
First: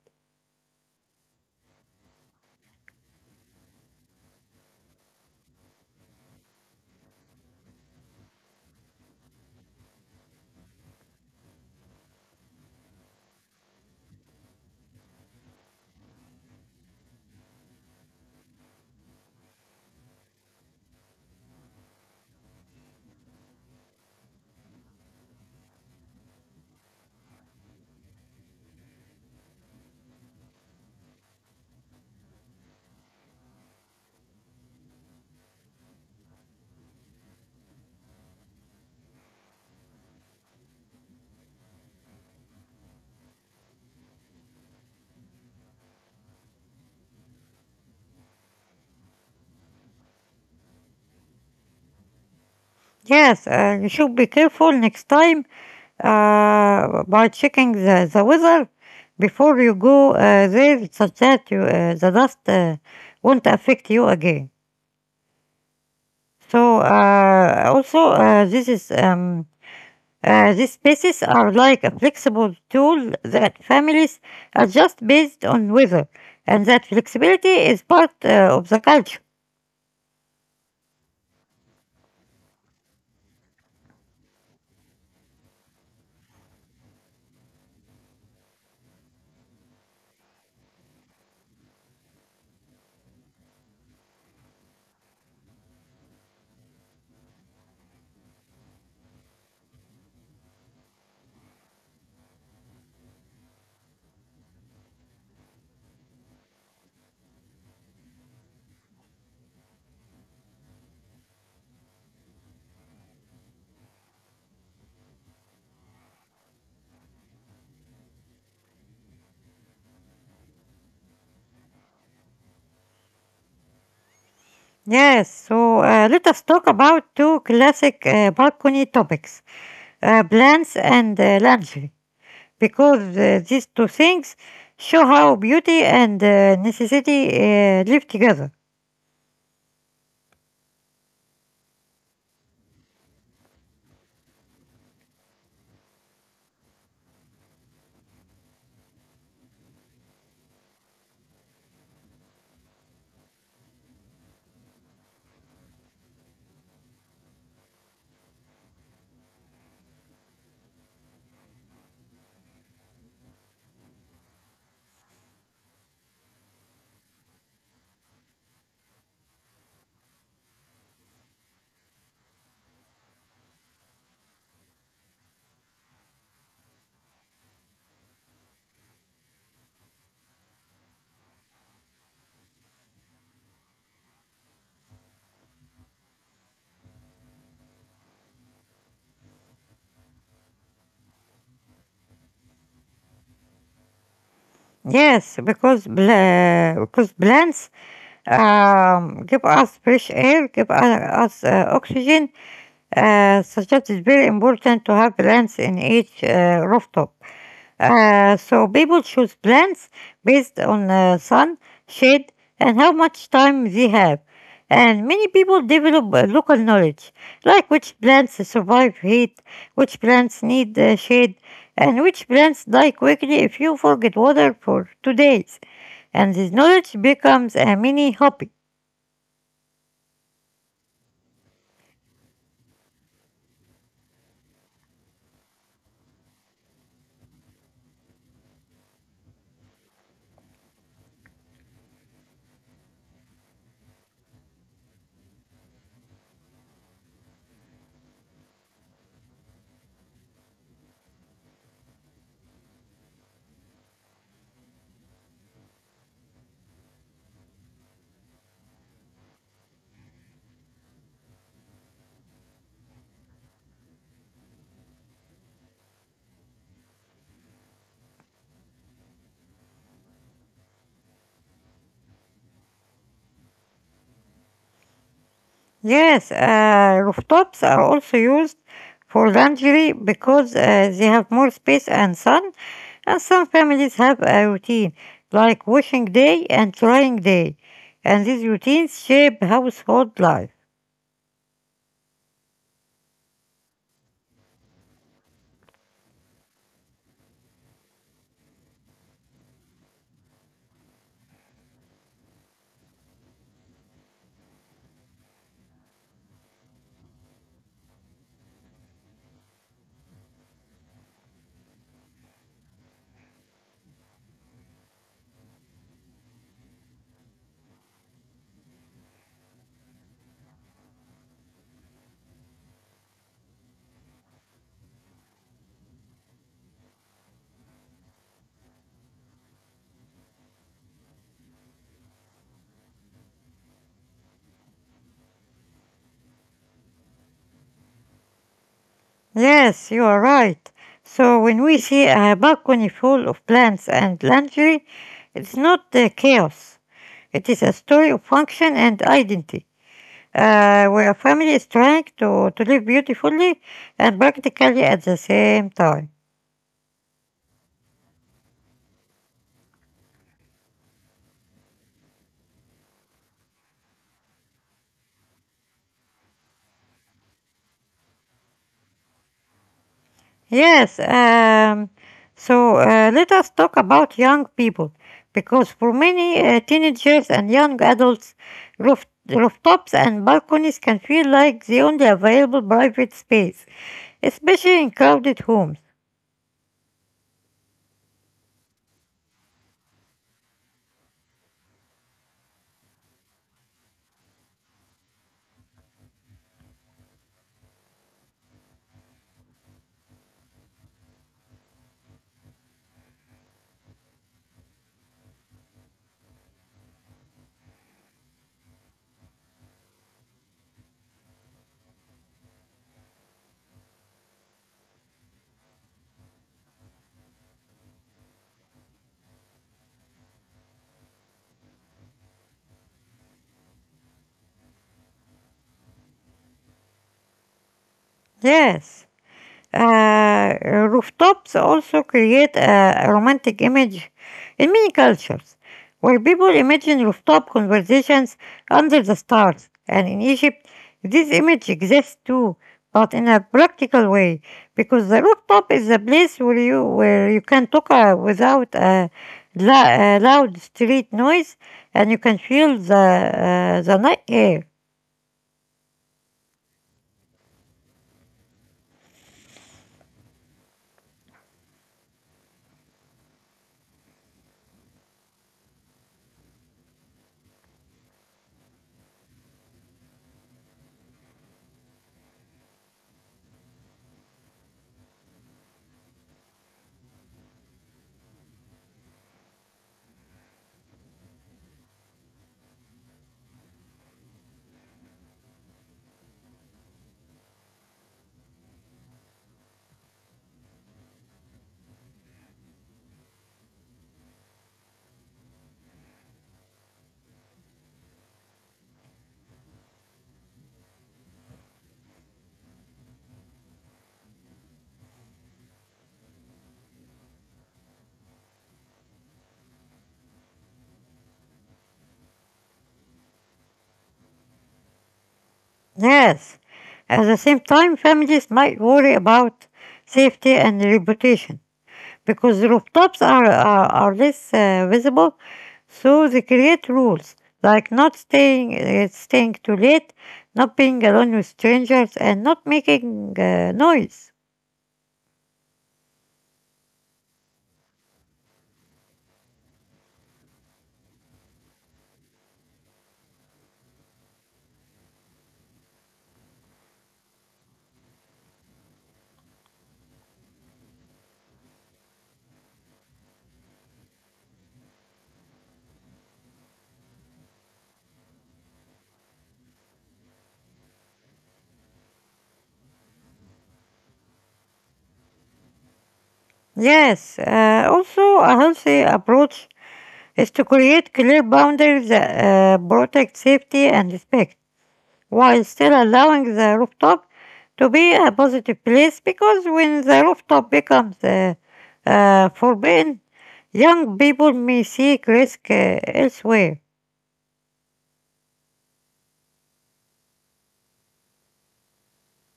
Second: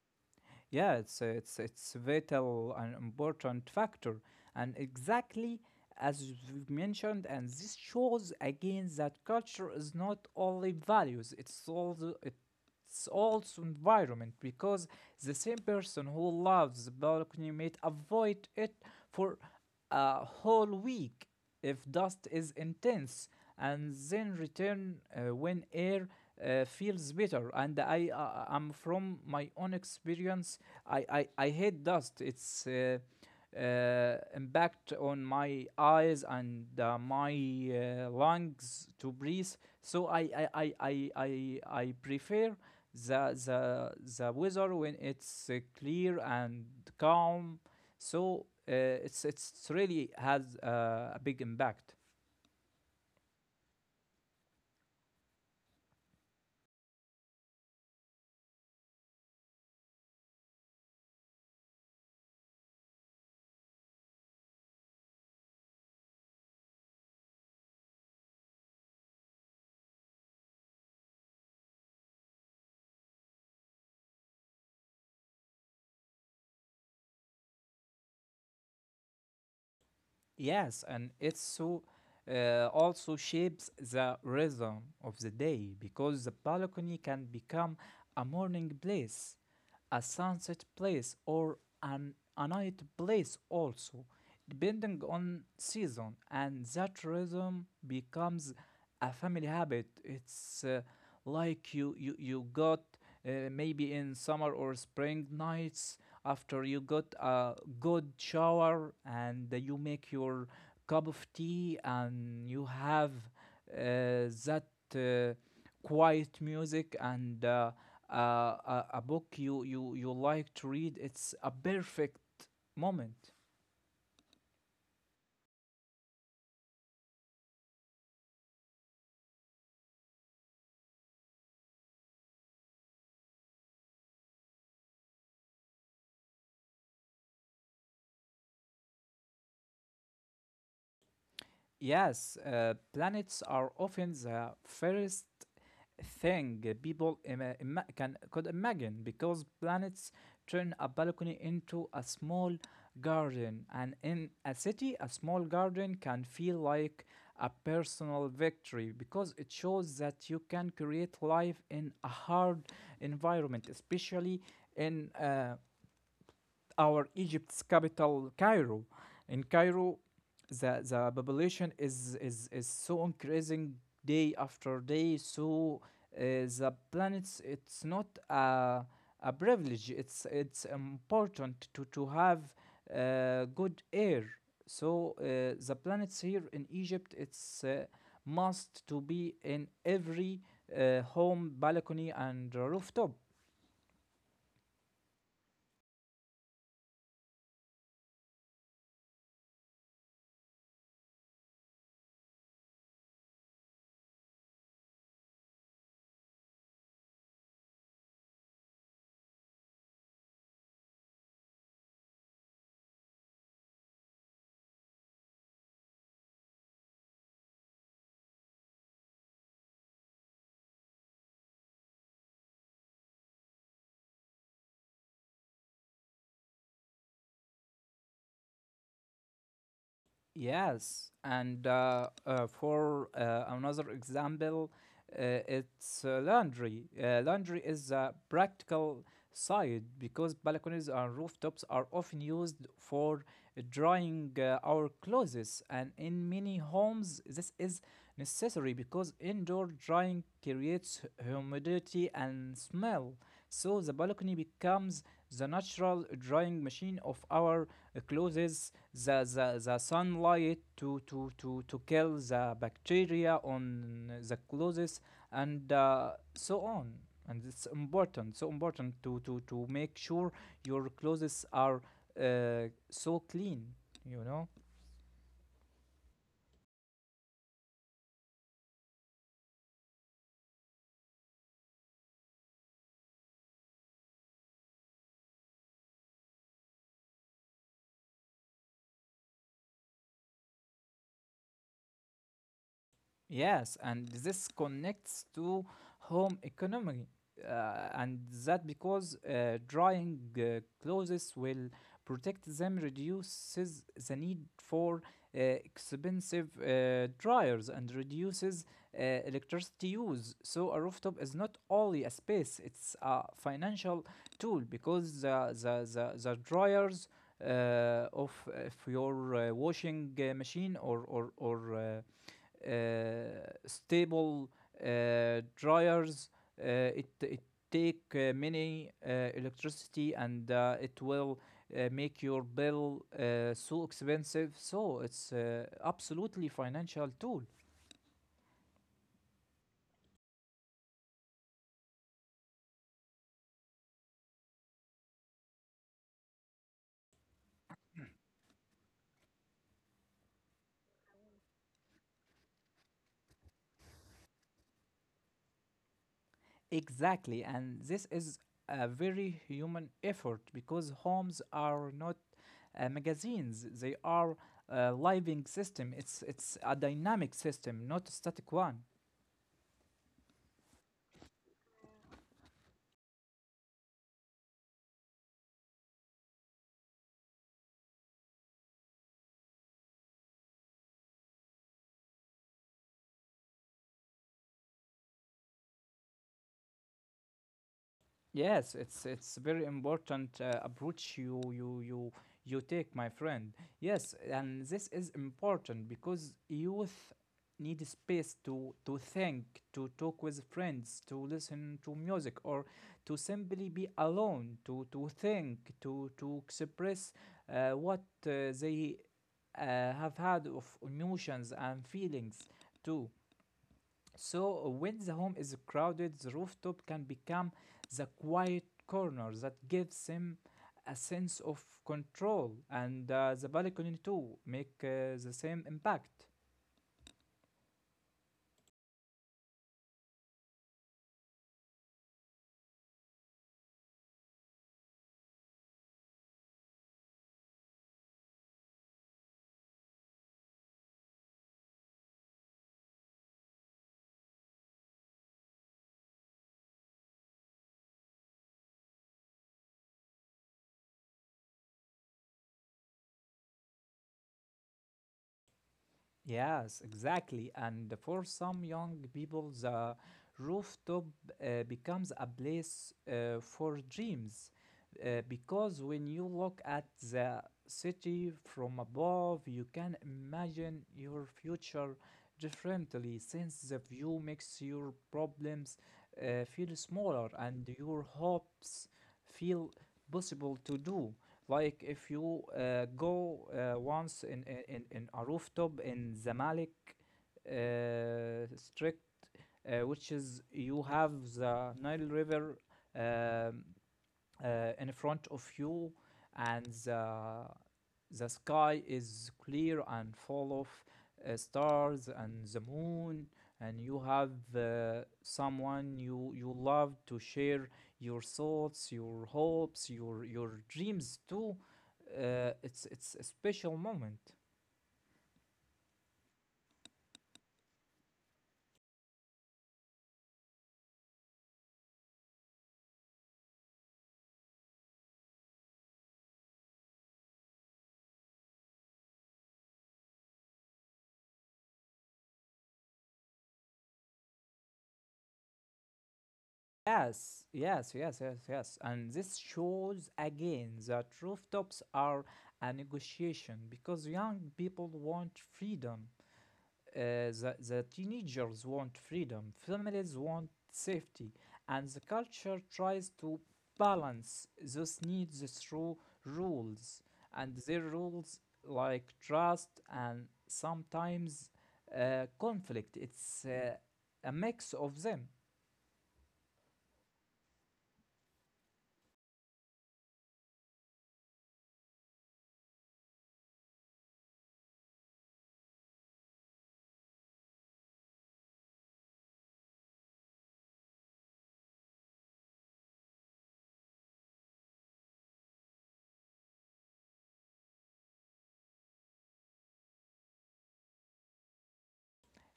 [SPEAKER 2] Yeah, it's a- it's it's vital and important factor, and exactly as you mentioned. And this shows again that culture is not only values; it's also it's also environment because the same person who loves the balcony might avoid it for a whole week if dust is intense and then return when air feels better. And I am from my own experience. I hate dust. It's impact on my eyes and my lungs to breathe. So I prefer the the the weather when it's clear and calm. So it's really has a big impact.
[SPEAKER 1] Yes, you should be careful next time by checking the weather before you go there, such that the dust won't affect you again. So also this is these spaces are like a flexible tool that families adjust based on weather, and that flexibility is part of the culture.
[SPEAKER 2] Yes, and it's so also shapes the rhythm of the day because the balcony can become a morning place, a sunset place, or a night place also, depending on season. And that rhythm becomes a family habit. It's like you got maybe in summer or spring nights, after you got a good shower and you make your cup of tea, and you have that uh, quiet music and a book you like to read, it's a perfect moment.
[SPEAKER 1] Yes, so let us talk about two classic balcony topics, plants and lingerie, because these two things show how beauty and necessity live together.
[SPEAKER 2] Yes, planets are often the first thing people ima- ima- can could imagine because planets turn a balcony into a small garden, and in a city, a small garden can feel like a personal victory because it shows that you can create life in a hard environment, especially in our Egypt's capital, Cairo. In Cairo, the population is so increasing day after day. So the planets, it's not a privilege. It's important to have good air. So uh, the planets here in Egypt, it's must to be in every home balcony and rooftop.
[SPEAKER 1] Yes, because plants give us fresh air, give us oxygen, such that it's very important to have plants in each rooftop. So people choose plants based on sun, shade, and how much time they have. And many people develop local knowledge, like which plants survive heat, which plants need shade, and which plants die quickly if you forget water for 2 days. And this knowledge becomes a mini hobby.
[SPEAKER 2] Yes, and for another example, it's laundry. Laundry is a practical side because balconies and rooftops are often used for drying our clothes, and in many homes, this is necessary because indoor drying creates humidity and smell. So the balcony becomes the natural drying machine of our closes, the sunlight to kill the bacteria on the clothes, and so on. And it's important, so important to make sure your clothes are uh, so clean, you know.
[SPEAKER 1] Yes, rooftops are also used for laundry because they have more space and sun, and some families have a routine like washing day and drying day, and these routines shape household life.
[SPEAKER 2] Yes, and this connects to home economy, and that because drying clothes will protect them, reduces the need for expensive dryers, and reduces electricity use. So a rooftop is not only a space; it's a financial tool because the dryers of your washing machine or stable dryers. It take many electricity, and it will make your bill so expensive. So it's absolutely financial tool.
[SPEAKER 1] Yes, you are right. So when we see a balcony full of plants and laundry, it's not chaos. It is a story of function and identity, where a family is trying to live beautifully and practically at the same time.
[SPEAKER 2] Exactly, and this is a very human effort because homes are not magazines; they are a living system. It's a dynamic system, not a static one.
[SPEAKER 1] Yes, so let us talk about young people, because for many teenagers and young adults, rooftops and balconies can feel like the only available private space, especially in crowded homes.
[SPEAKER 2] Yes, it's very important approach you take, my friend. Yes, and this is important because youth need space to think, to talk with friends, to listen to music, or to simply be alone, to think, to express what they uh, have had of emotions and feelings too. So when the home is crowded, the rooftop can become the quiet corner that gives him a sense of control, and the balcony too make the same impact.
[SPEAKER 1] Yes. Uh, Rooftops also create a romantic image in many cultures, where people imagine rooftop conversations under the stars. And in Egypt, this image exists too, but in a practical way, because the rooftop is a place where you can talk without a loud street noise, and you can feel the night air.
[SPEAKER 2] Yes, exactly. And for some young people, the rooftop becomes a place for dreams. Because when you look at the city from above, you can imagine your future differently since the view makes your problems feel smaller and your hopes feel possible to do. Like if you go once in a rooftop in Zamalek district, which is you have the Nile River um, in front of you, and the sky is clear and full of stars and the moon, and you have someone you love to share your thoughts, your hopes, your dreams too. It's a special moment.
[SPEAKER 1] Yes, at the same time, families might worry about safety and reputation because rooftops are less visible, so they create rules like not staying too late, not being alone with strangers, and not making noise.
[SPEAKER 2] Yes, yes, yes, yes, yes. And this shows again that rooftops are a negotiation because young people want freedom, uh, the teenagers want freedom, families want safety, and the culture tries to balance those needs through rules. And their rules like trust and sometimes conflict. It's a mix of them.
[SPEAKER 1] Yes, also a healthy approach is to create clear boundaries that protect safety and respect, while still allowing the rooftop to be a positive place, because when the rooftop becomes forbidden, young people may seek risk elsewhere.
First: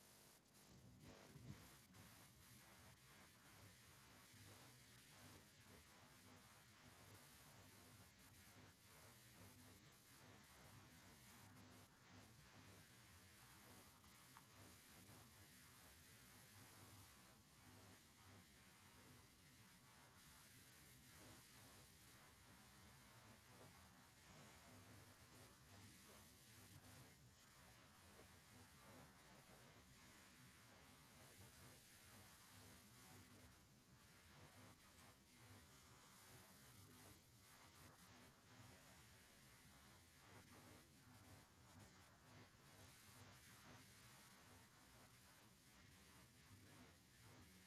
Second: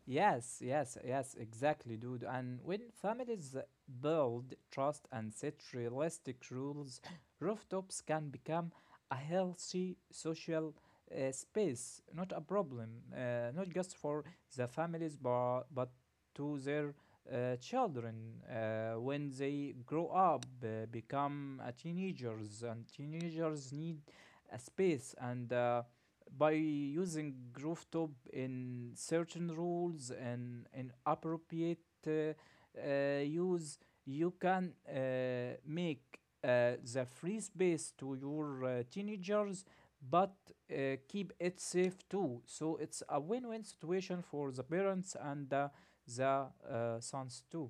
[SPEAKER 2] Yes, yes, yes, exactly, dude. And when families build trust and set realistic rules, rooftops can become a healthy social space, not a problem, not just for the families, but, to their children when they grow up, become teenagers, and teenagers need a space. And by using rooftop in certain rules and in appropriate use, you can make the free space to your teenagers, but keep it safe too. So it's a win-win situation for the parents and the sons too.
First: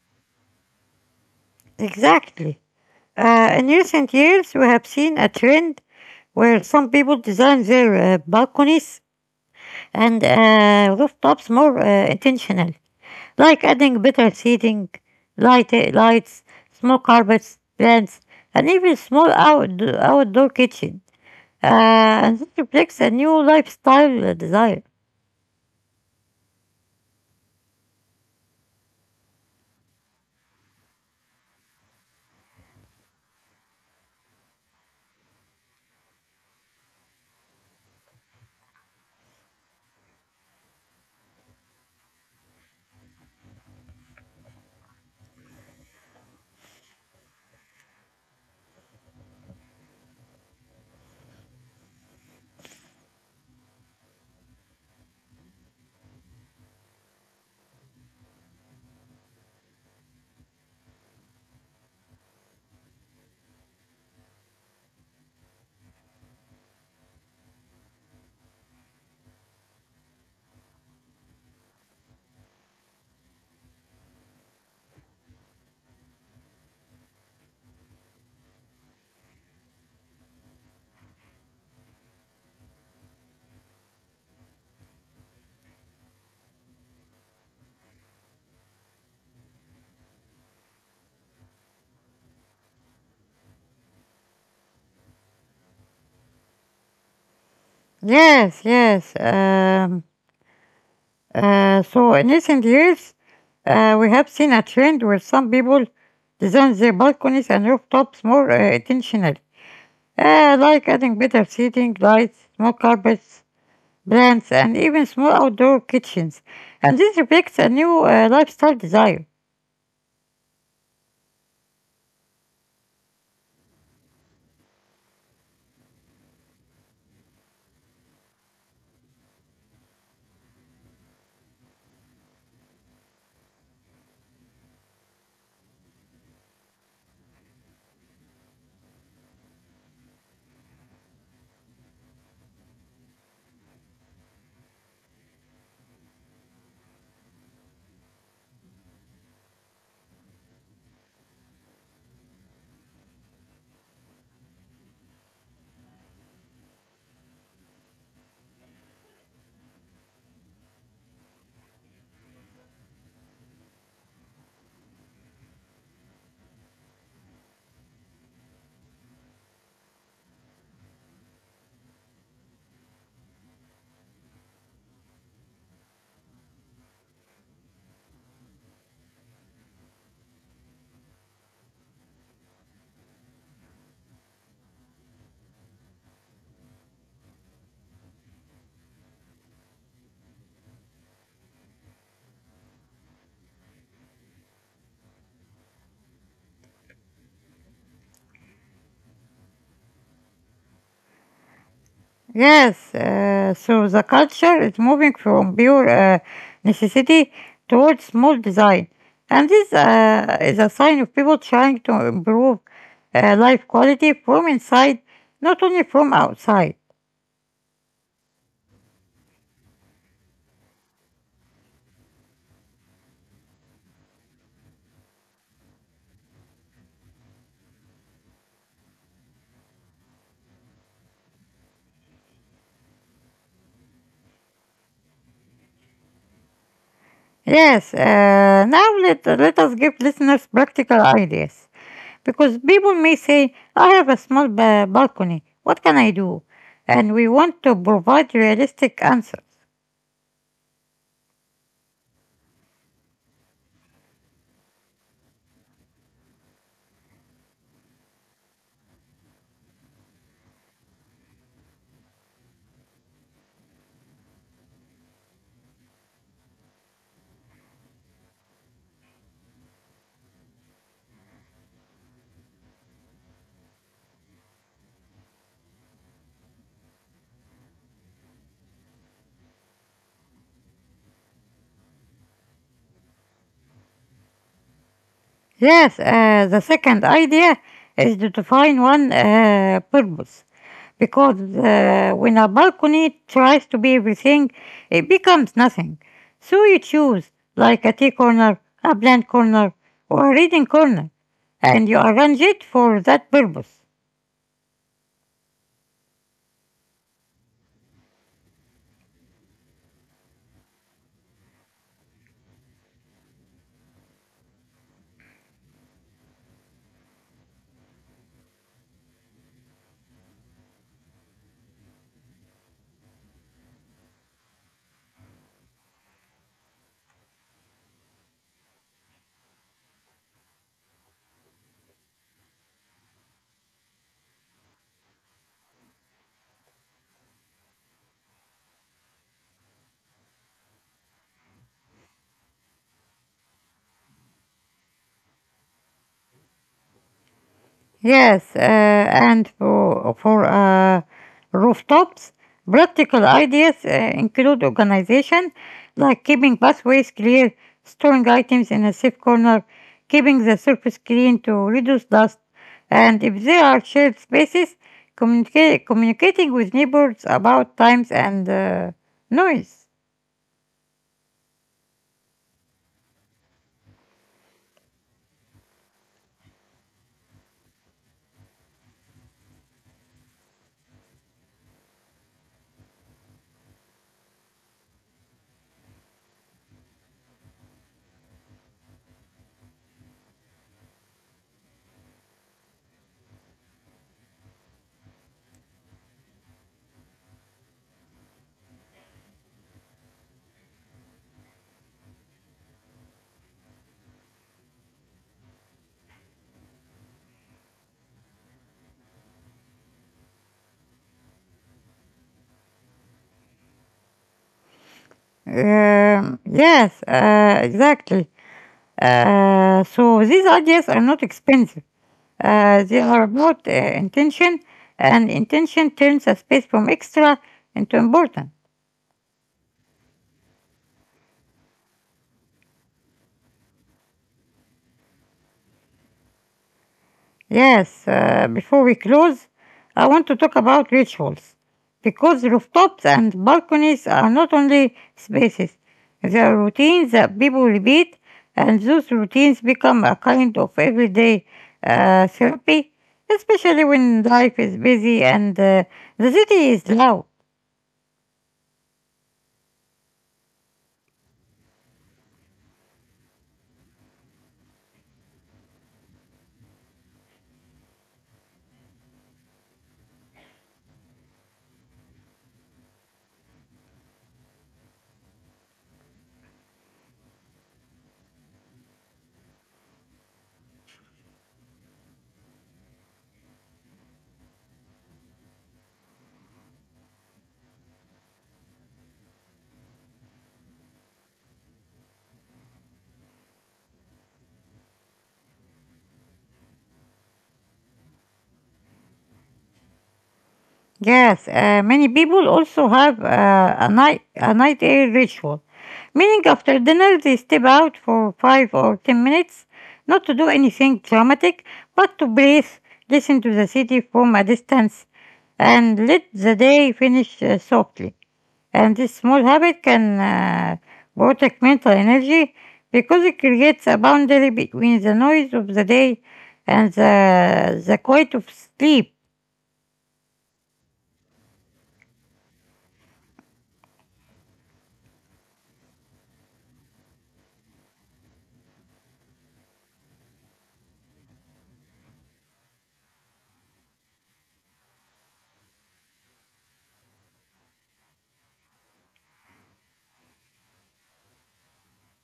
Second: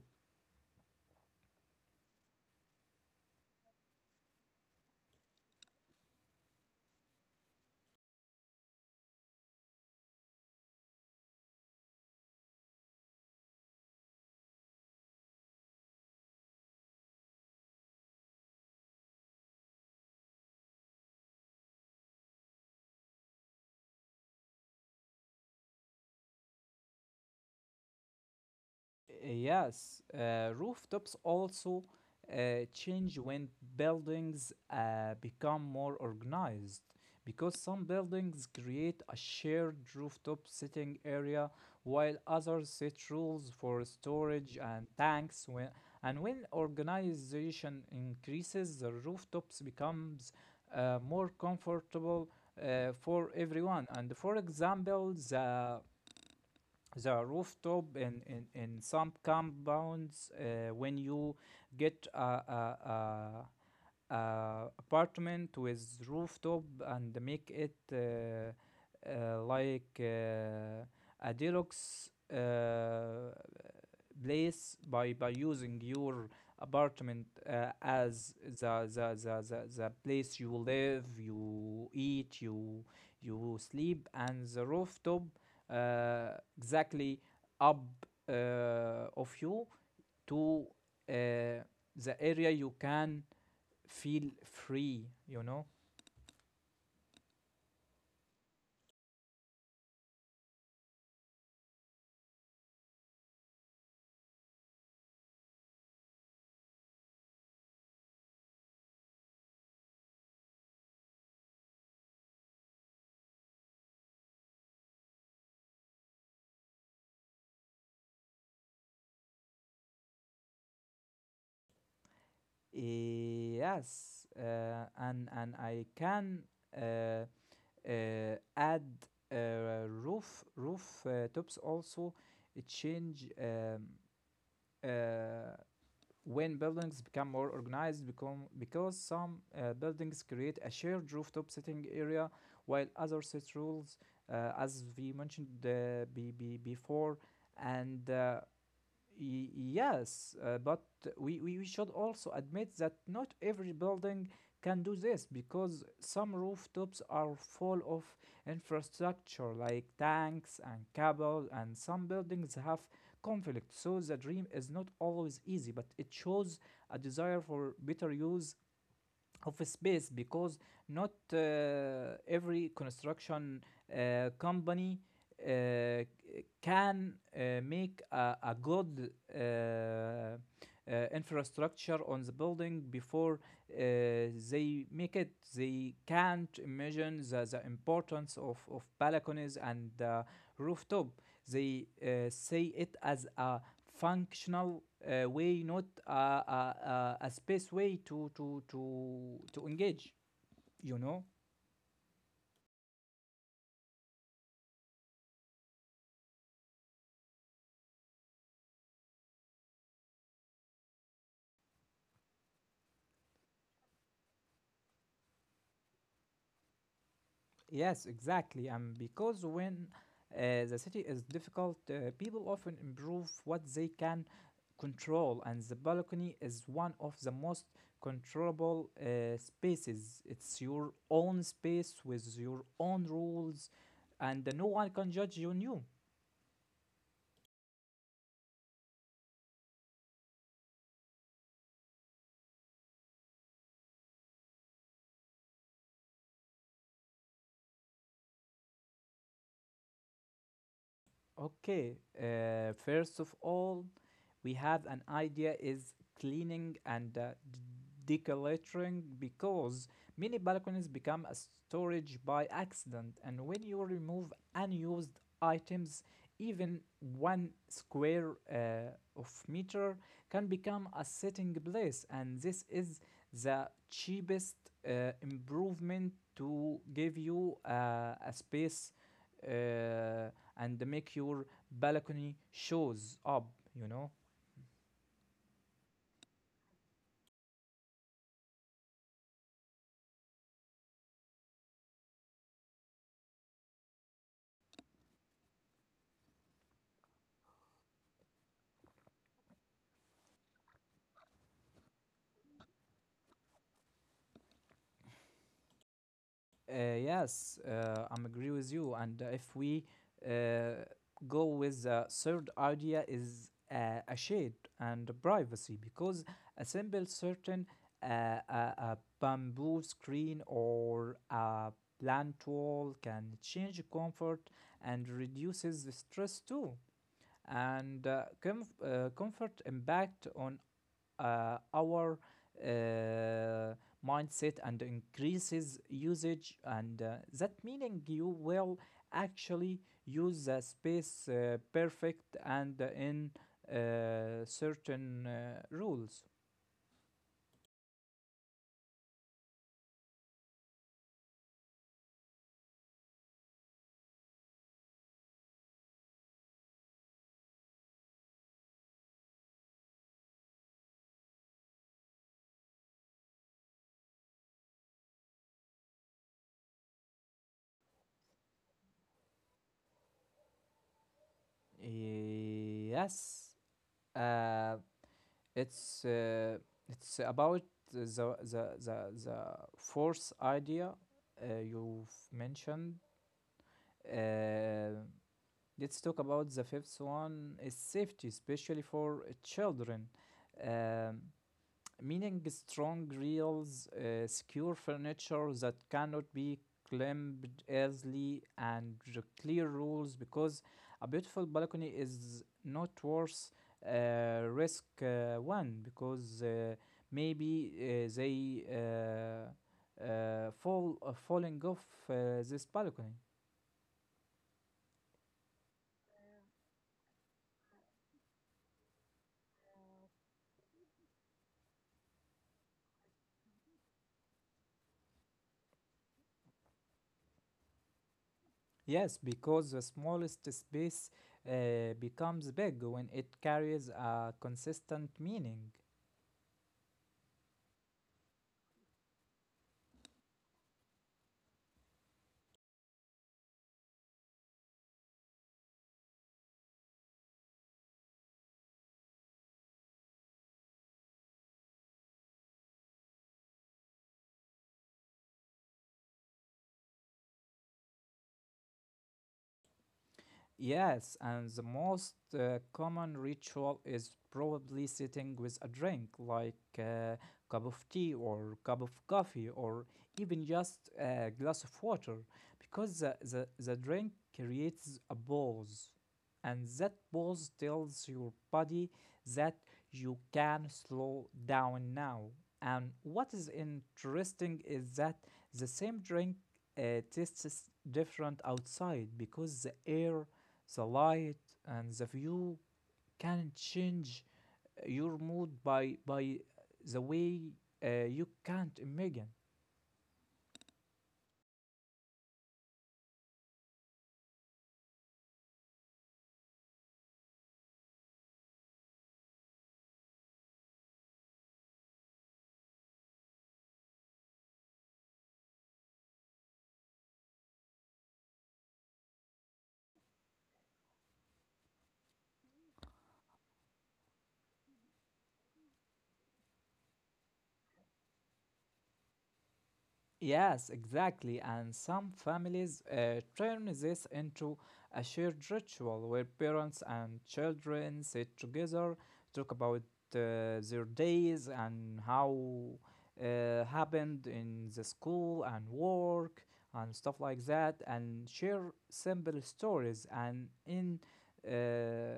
[SPEAKER 1] Exactly. In recent years, we have seen a trend where some people design their balconies and rooftops more intentional, like adding better seating, lights, small carpets, plants, and even small outdoor kitchen. And this reflects a new lifestyle desire.
[SPEAKER 2] Yes, rooftops also change when buildings become more organized because some buildings create a shared rooftop sitting area while others set rules for storage and tanks and when organization increases the rooftops becomes more comfortable for everyone. And for example the rooftop in some compounds, when you get a apartment with rooftop and make it like a deluxe place by using your apartment as the place you live, you eat, you sleep, and the rooftop exactly up of you to uh, the area you can feel free.
[SPEAKER 1] Yes, yes. So in recent years, we have seen a trend where some people design their balconies and rooftops more intentionally, like adding better seating, lights, small carpets, plants, and even small outdoor kitchens. And this reflects a new lifestyle desire.
[SPEAKER 2] Yes, and I can uh, add roof tops also change uh, when buildings become more organized become because some buildings create a shared rooftop sitting area while others set rules, as we mentioned before. And Yes, but we should also admit that not every building can do this because some rooftops are full of infrastructure like tanks and cable, and some buildings have conflict. So the dream is not always easy, but it shows a desire for better use of space, because not every construction company can make a good infrastructure on the building before uh, they make it. They can't imagine the importance of balconies and rooftop. They say it as a functional way, not a space way to engage, you know?
[SPEAKER 1] Yes, so the culture is moving from pure necessity towards small design. And this is a sign of people trying to improve life quality from inside, not only from outside.
[SPEAKER 2] Yes, exactly. And because when the city is difficult, people often improve what they can control, and the balcony is one of the most controllable spaces. It's your own space with your own rules, and no one can judge you new.
[SPEAKER 1] Yes, now let us give listeners practical ideas, because people may say, I have a small balcony, what can I do? And we want to provide realistic answers.
[SPEAKER 2] Okay, first of all, we have an idea is cleaning and decluttering, because many balconies become a storage by accident, and when you remove unused items, even one square of meter can become a sitting place. And this is the cheapest improvement to give you a space, uh, and make your balcony shows up you know
[SPEAKER 1] Yes, the second idea is to define one purpose, because when a balcony tries to be everything, it becomes nothing. So you choose, like a tea corner, a plant corner, or a reading corner, and you arrange it for that purpose.
[SPEAKER 2] Yes, I'm agree with you. And if we uh, go with the third idea is a shade and privacy, because a simple certain, uh, a bamboo screen or a plant wall can change comfort and reduces the stress too. And comfort impact on our uh, mindset and increases usage, and that meaning you will actually use the space perfect and in certain rules.
[SPEAKER 1] Yes, and for rooftops, practical ideas include organization, like keeping pathways clear, storing items in a safe corner, keeping the surface clean to reduce dust, and if there are shared spaces, communicating with neighbors about times and noise.
[SPEAKER 2] Yes, uh, it's uh, it's about the force idea you've mentioned. uh, Let's talk about the fifth one is safety, especially for children. Um, meaning strong rails, secure furniture that cannot be climbed easily, and the clear rules, because a beautiful balcony is not worth uh, risk one, because maybe they fall, falling off uh, this balcony.
[SPEAKER 1] Yes, exactly. So these ideas are not expensive. They are about intention, and intention turns a space from extra into important.
[SPEAKER 2] Yes, because the smallest space becomes big when it carries a consistent meaning.
[SPEAKER 1] Yes, before we close, I want to talk about rituals, because rooftops and balconies are not only spaces, they are routines that people repeat, and those routines become a kind of everyday therapy, especially when life is busy and the city is loud.
[SPEAKER 2] Yes, and the most common ritual is probably sitting with a drink like a cup of tea or cup of coffee or even just a glass of water, because the drink creates a pause, and that pause tells your body that you can slow down now. And what is interesting is that the same drink tastes different outside, because the air, the light, and the view can change your mood by the way you can't imagine.
[SPEAKER 1] Yes, many people also have a night air ritual, meaning after dinner they step out for 5 or 10 minutes, not to do anything dramatic, but to breathe, listen to the city from a distance, and let the day finish softly. And this small habit can protect mental energy, because it creates a boundary between the noise of the day and the quiet of sleep.
[SPEAKER 2] Yes, exactly. And some families turn this into a shared ritual where parents and children sit together, talk about their days and how happened in the school and work and stuff like that, and share simple stories. And in uh,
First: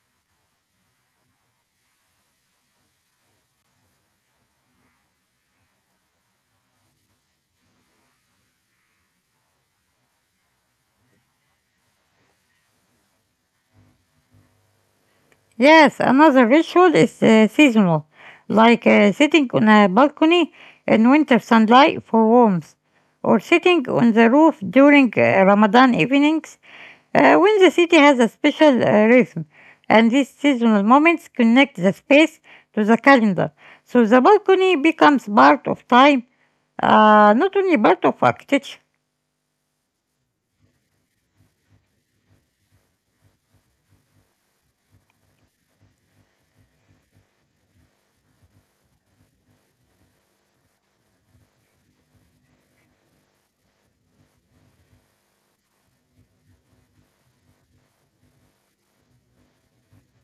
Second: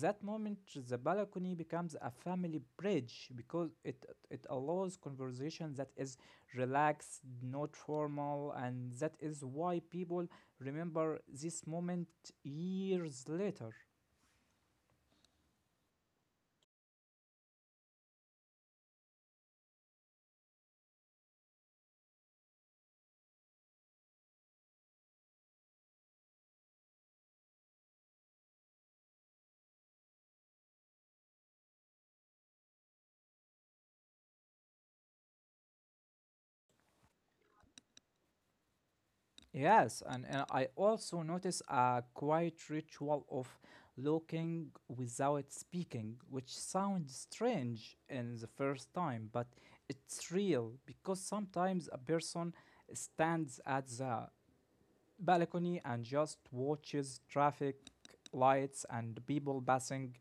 [SPEAKER 2] that moment, the balcony becomes a family bridge, because it allows conversation that is relaxed, not formal, and that is why people remember this moment years later.
[SPEAKER 1] Yes, another ritual is seasonal, like sitting on a balcony in winter sunlight for warmth, or sitting on the roof during Ramadan evenings when the city has a special rhythm. And these seasonal moments connect the space to the calendar, so the balcony becomes part of time, not only part of architecture.
[SPEAKER 2] Yes, and I also notice a quiet ritual of looking without speaking, which sounds strange in the first time, but it's real, because sometimes a person stands at the balcony and just watches traffic lights and people passing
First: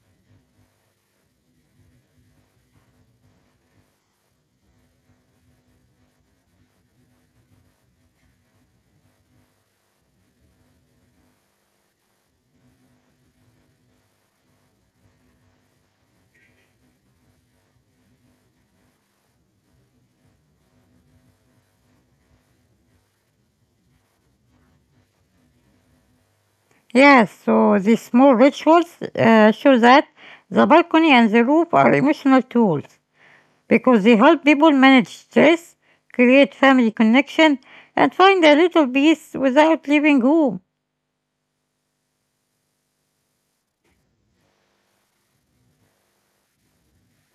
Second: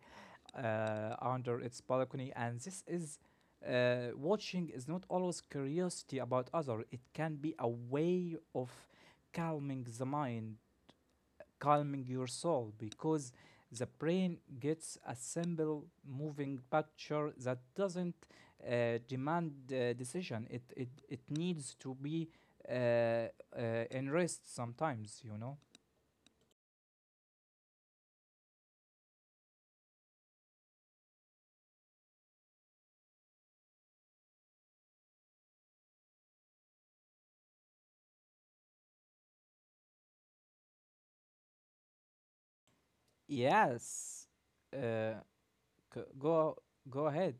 [SPEAKER 2] under its balcony. And this is watching is not always curiosity about other, it can be a way of calming the mind, calming your soul, because the brain gets a simple moving picture that doesn't demand decision. It needs to be uh, uh, in rest sometimes.
[SPEAKER 1] Yes, so these small rituals show that the balcony and the roof are emotional tools, because they help people manage stress, create family connection, and find a little peace without leaving home.
[SPEAKER 2] Yes. Uh, go ahead.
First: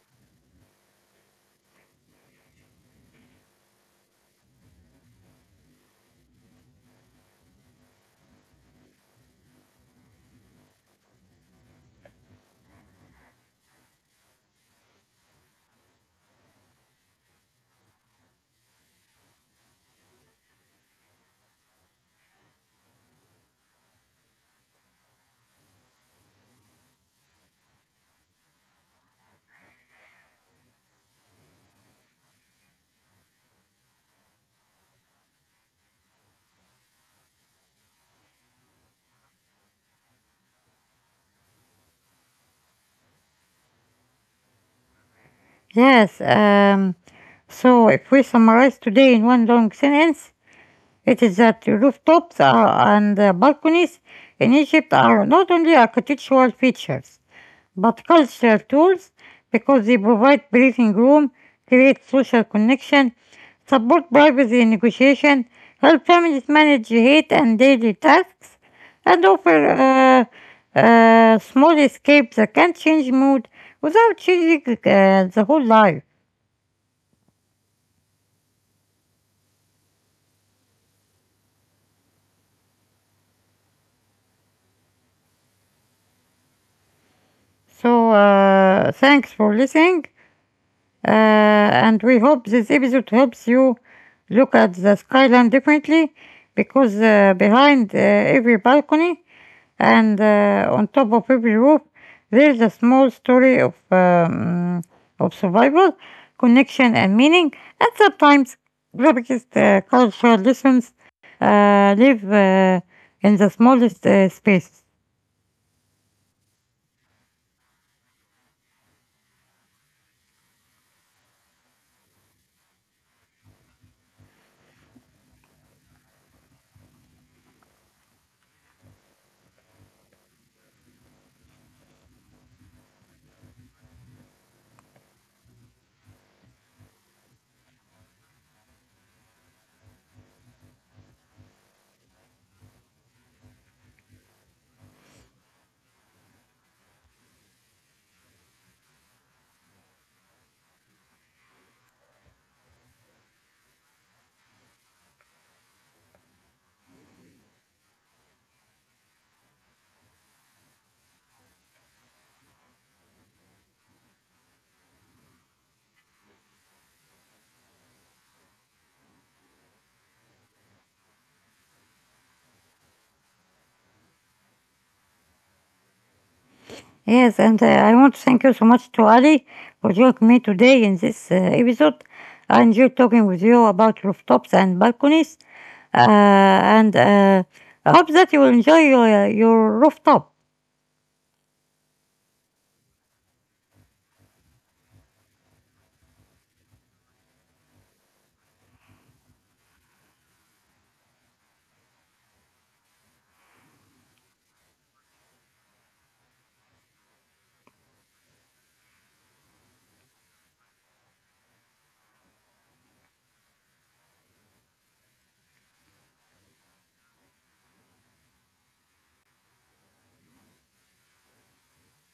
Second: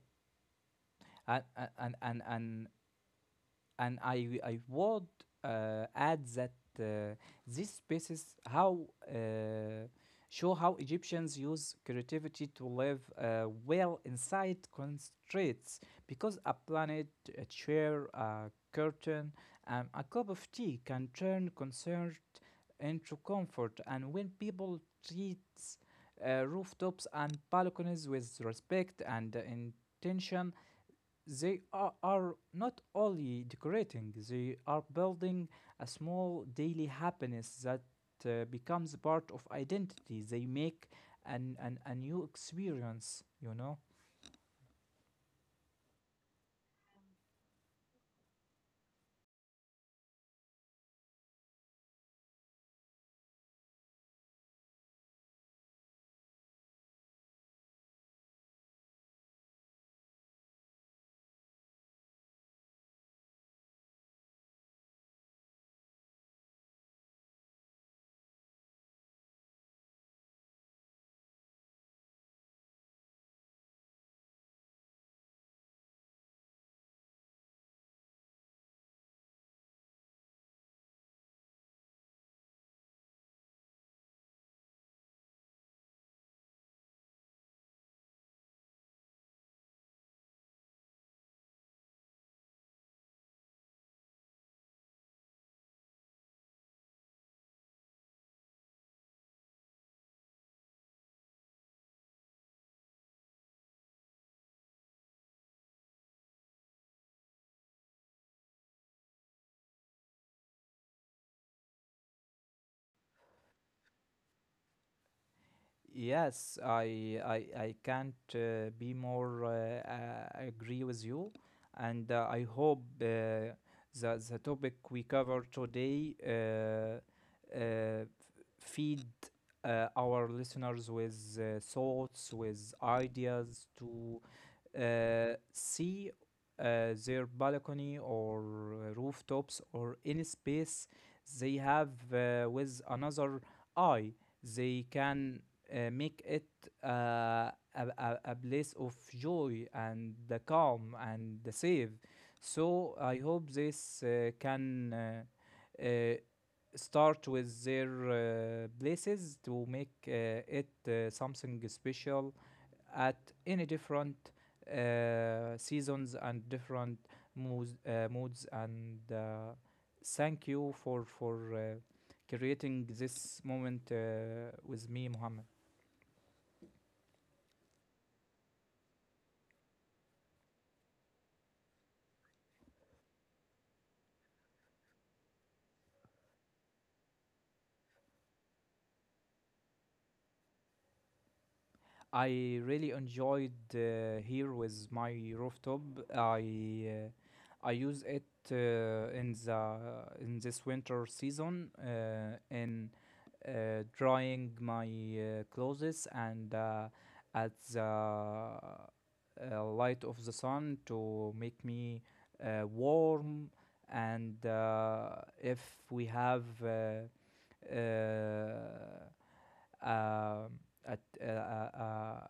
[SPEAKER 2] And and and and I would add that uh, these spaces how show how Egyptians use creativity to live well inside constraints, because a planet, a chair, a curtain, and a cup of tea can turn concern into comfort. And when people treat rooftops and balconies with respect and intention, are not only decorating, they are building a small daily happiness that becomes part of identity. They make a new experience, you know?
[SPEAKER 1] Yes, so if we summarize today in one long sentence, it is that rooftops and balconies in Egypt are not only architectural features, but cultural tools, because they provide breathing room, create social connection, support privacy negotiation, help families manage hate and daily tasks, and offer small escapes that can change mood without changing the whole life. So, thanks for listening, and we hope this episode helps you look at the skyline differently, because behind every balcony and on top of every roof there is a small story of survival, connection, and meaning, and sometimes the biggest cultural lessons live in the smallest spaces.
[SPEAKER 2] Yes, I can't be more agree with you, and I hope the topic we cover today feed our listeners with thoughts, with ideas to see uh, their balcony or rooftops or any space they have, with another eye. They can make it a place of joy and the calm and the safe. So I hope this can uh, start with their places to make it something special at any different seasons and different moods. And thank you for creating this moment with me, Mohammed.
[SPEAKER 1] Yes, and I want to thank you so much to Ali for joining me today in this episode. I enjoyed talking with you about rooftops and balconies, and I hope that you will enjoy your rooftop.
[SPEAKER 2] I really enjoyed here with my rooftop. I use it in the in this winter season, in drying my clothes, and at the light of the sun to make me warm. And if we have uh, um, at, uh, uh,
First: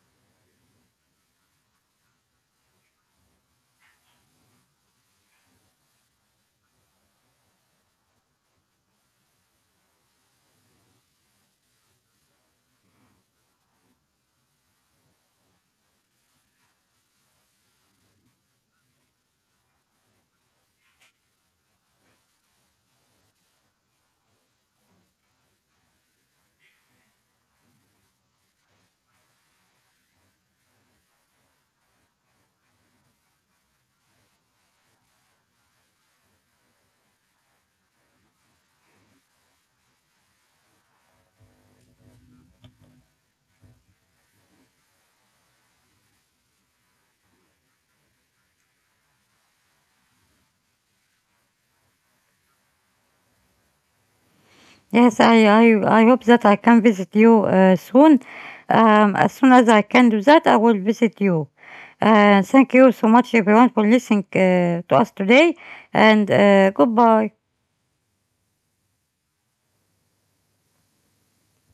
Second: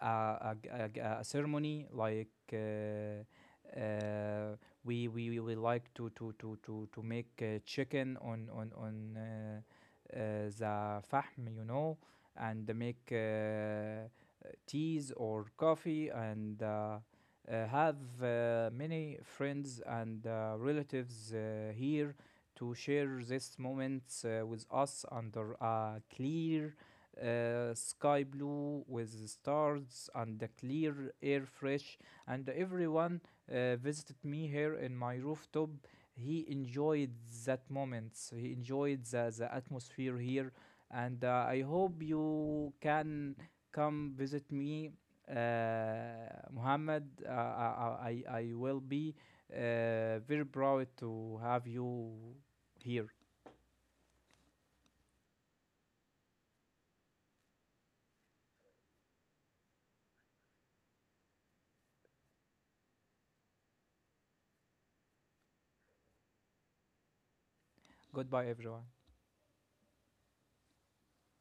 [SPEAKER 2] a, a, ceremony, like uh, we like to make chicken on the fahm, you know, and make teas or coffee, and have many friends and relatives here to share these moments with us, under a clear sky blue with stars and the clear air fresh. And everyone visited me here in my rooftop, he enjoyed that moments, he enjoyed the atmosphere here. And I hope you can come visit me, uh, Muhammad. I will be very proud to have you here.
[SPEAKER 1] Yes, I hope that I can visit you soon. As soon as I can do that, I will visit you. Thank you so much, everyone, for listening to us today, and goodbye.
[SPEAKER 2] Goodbye, everyone.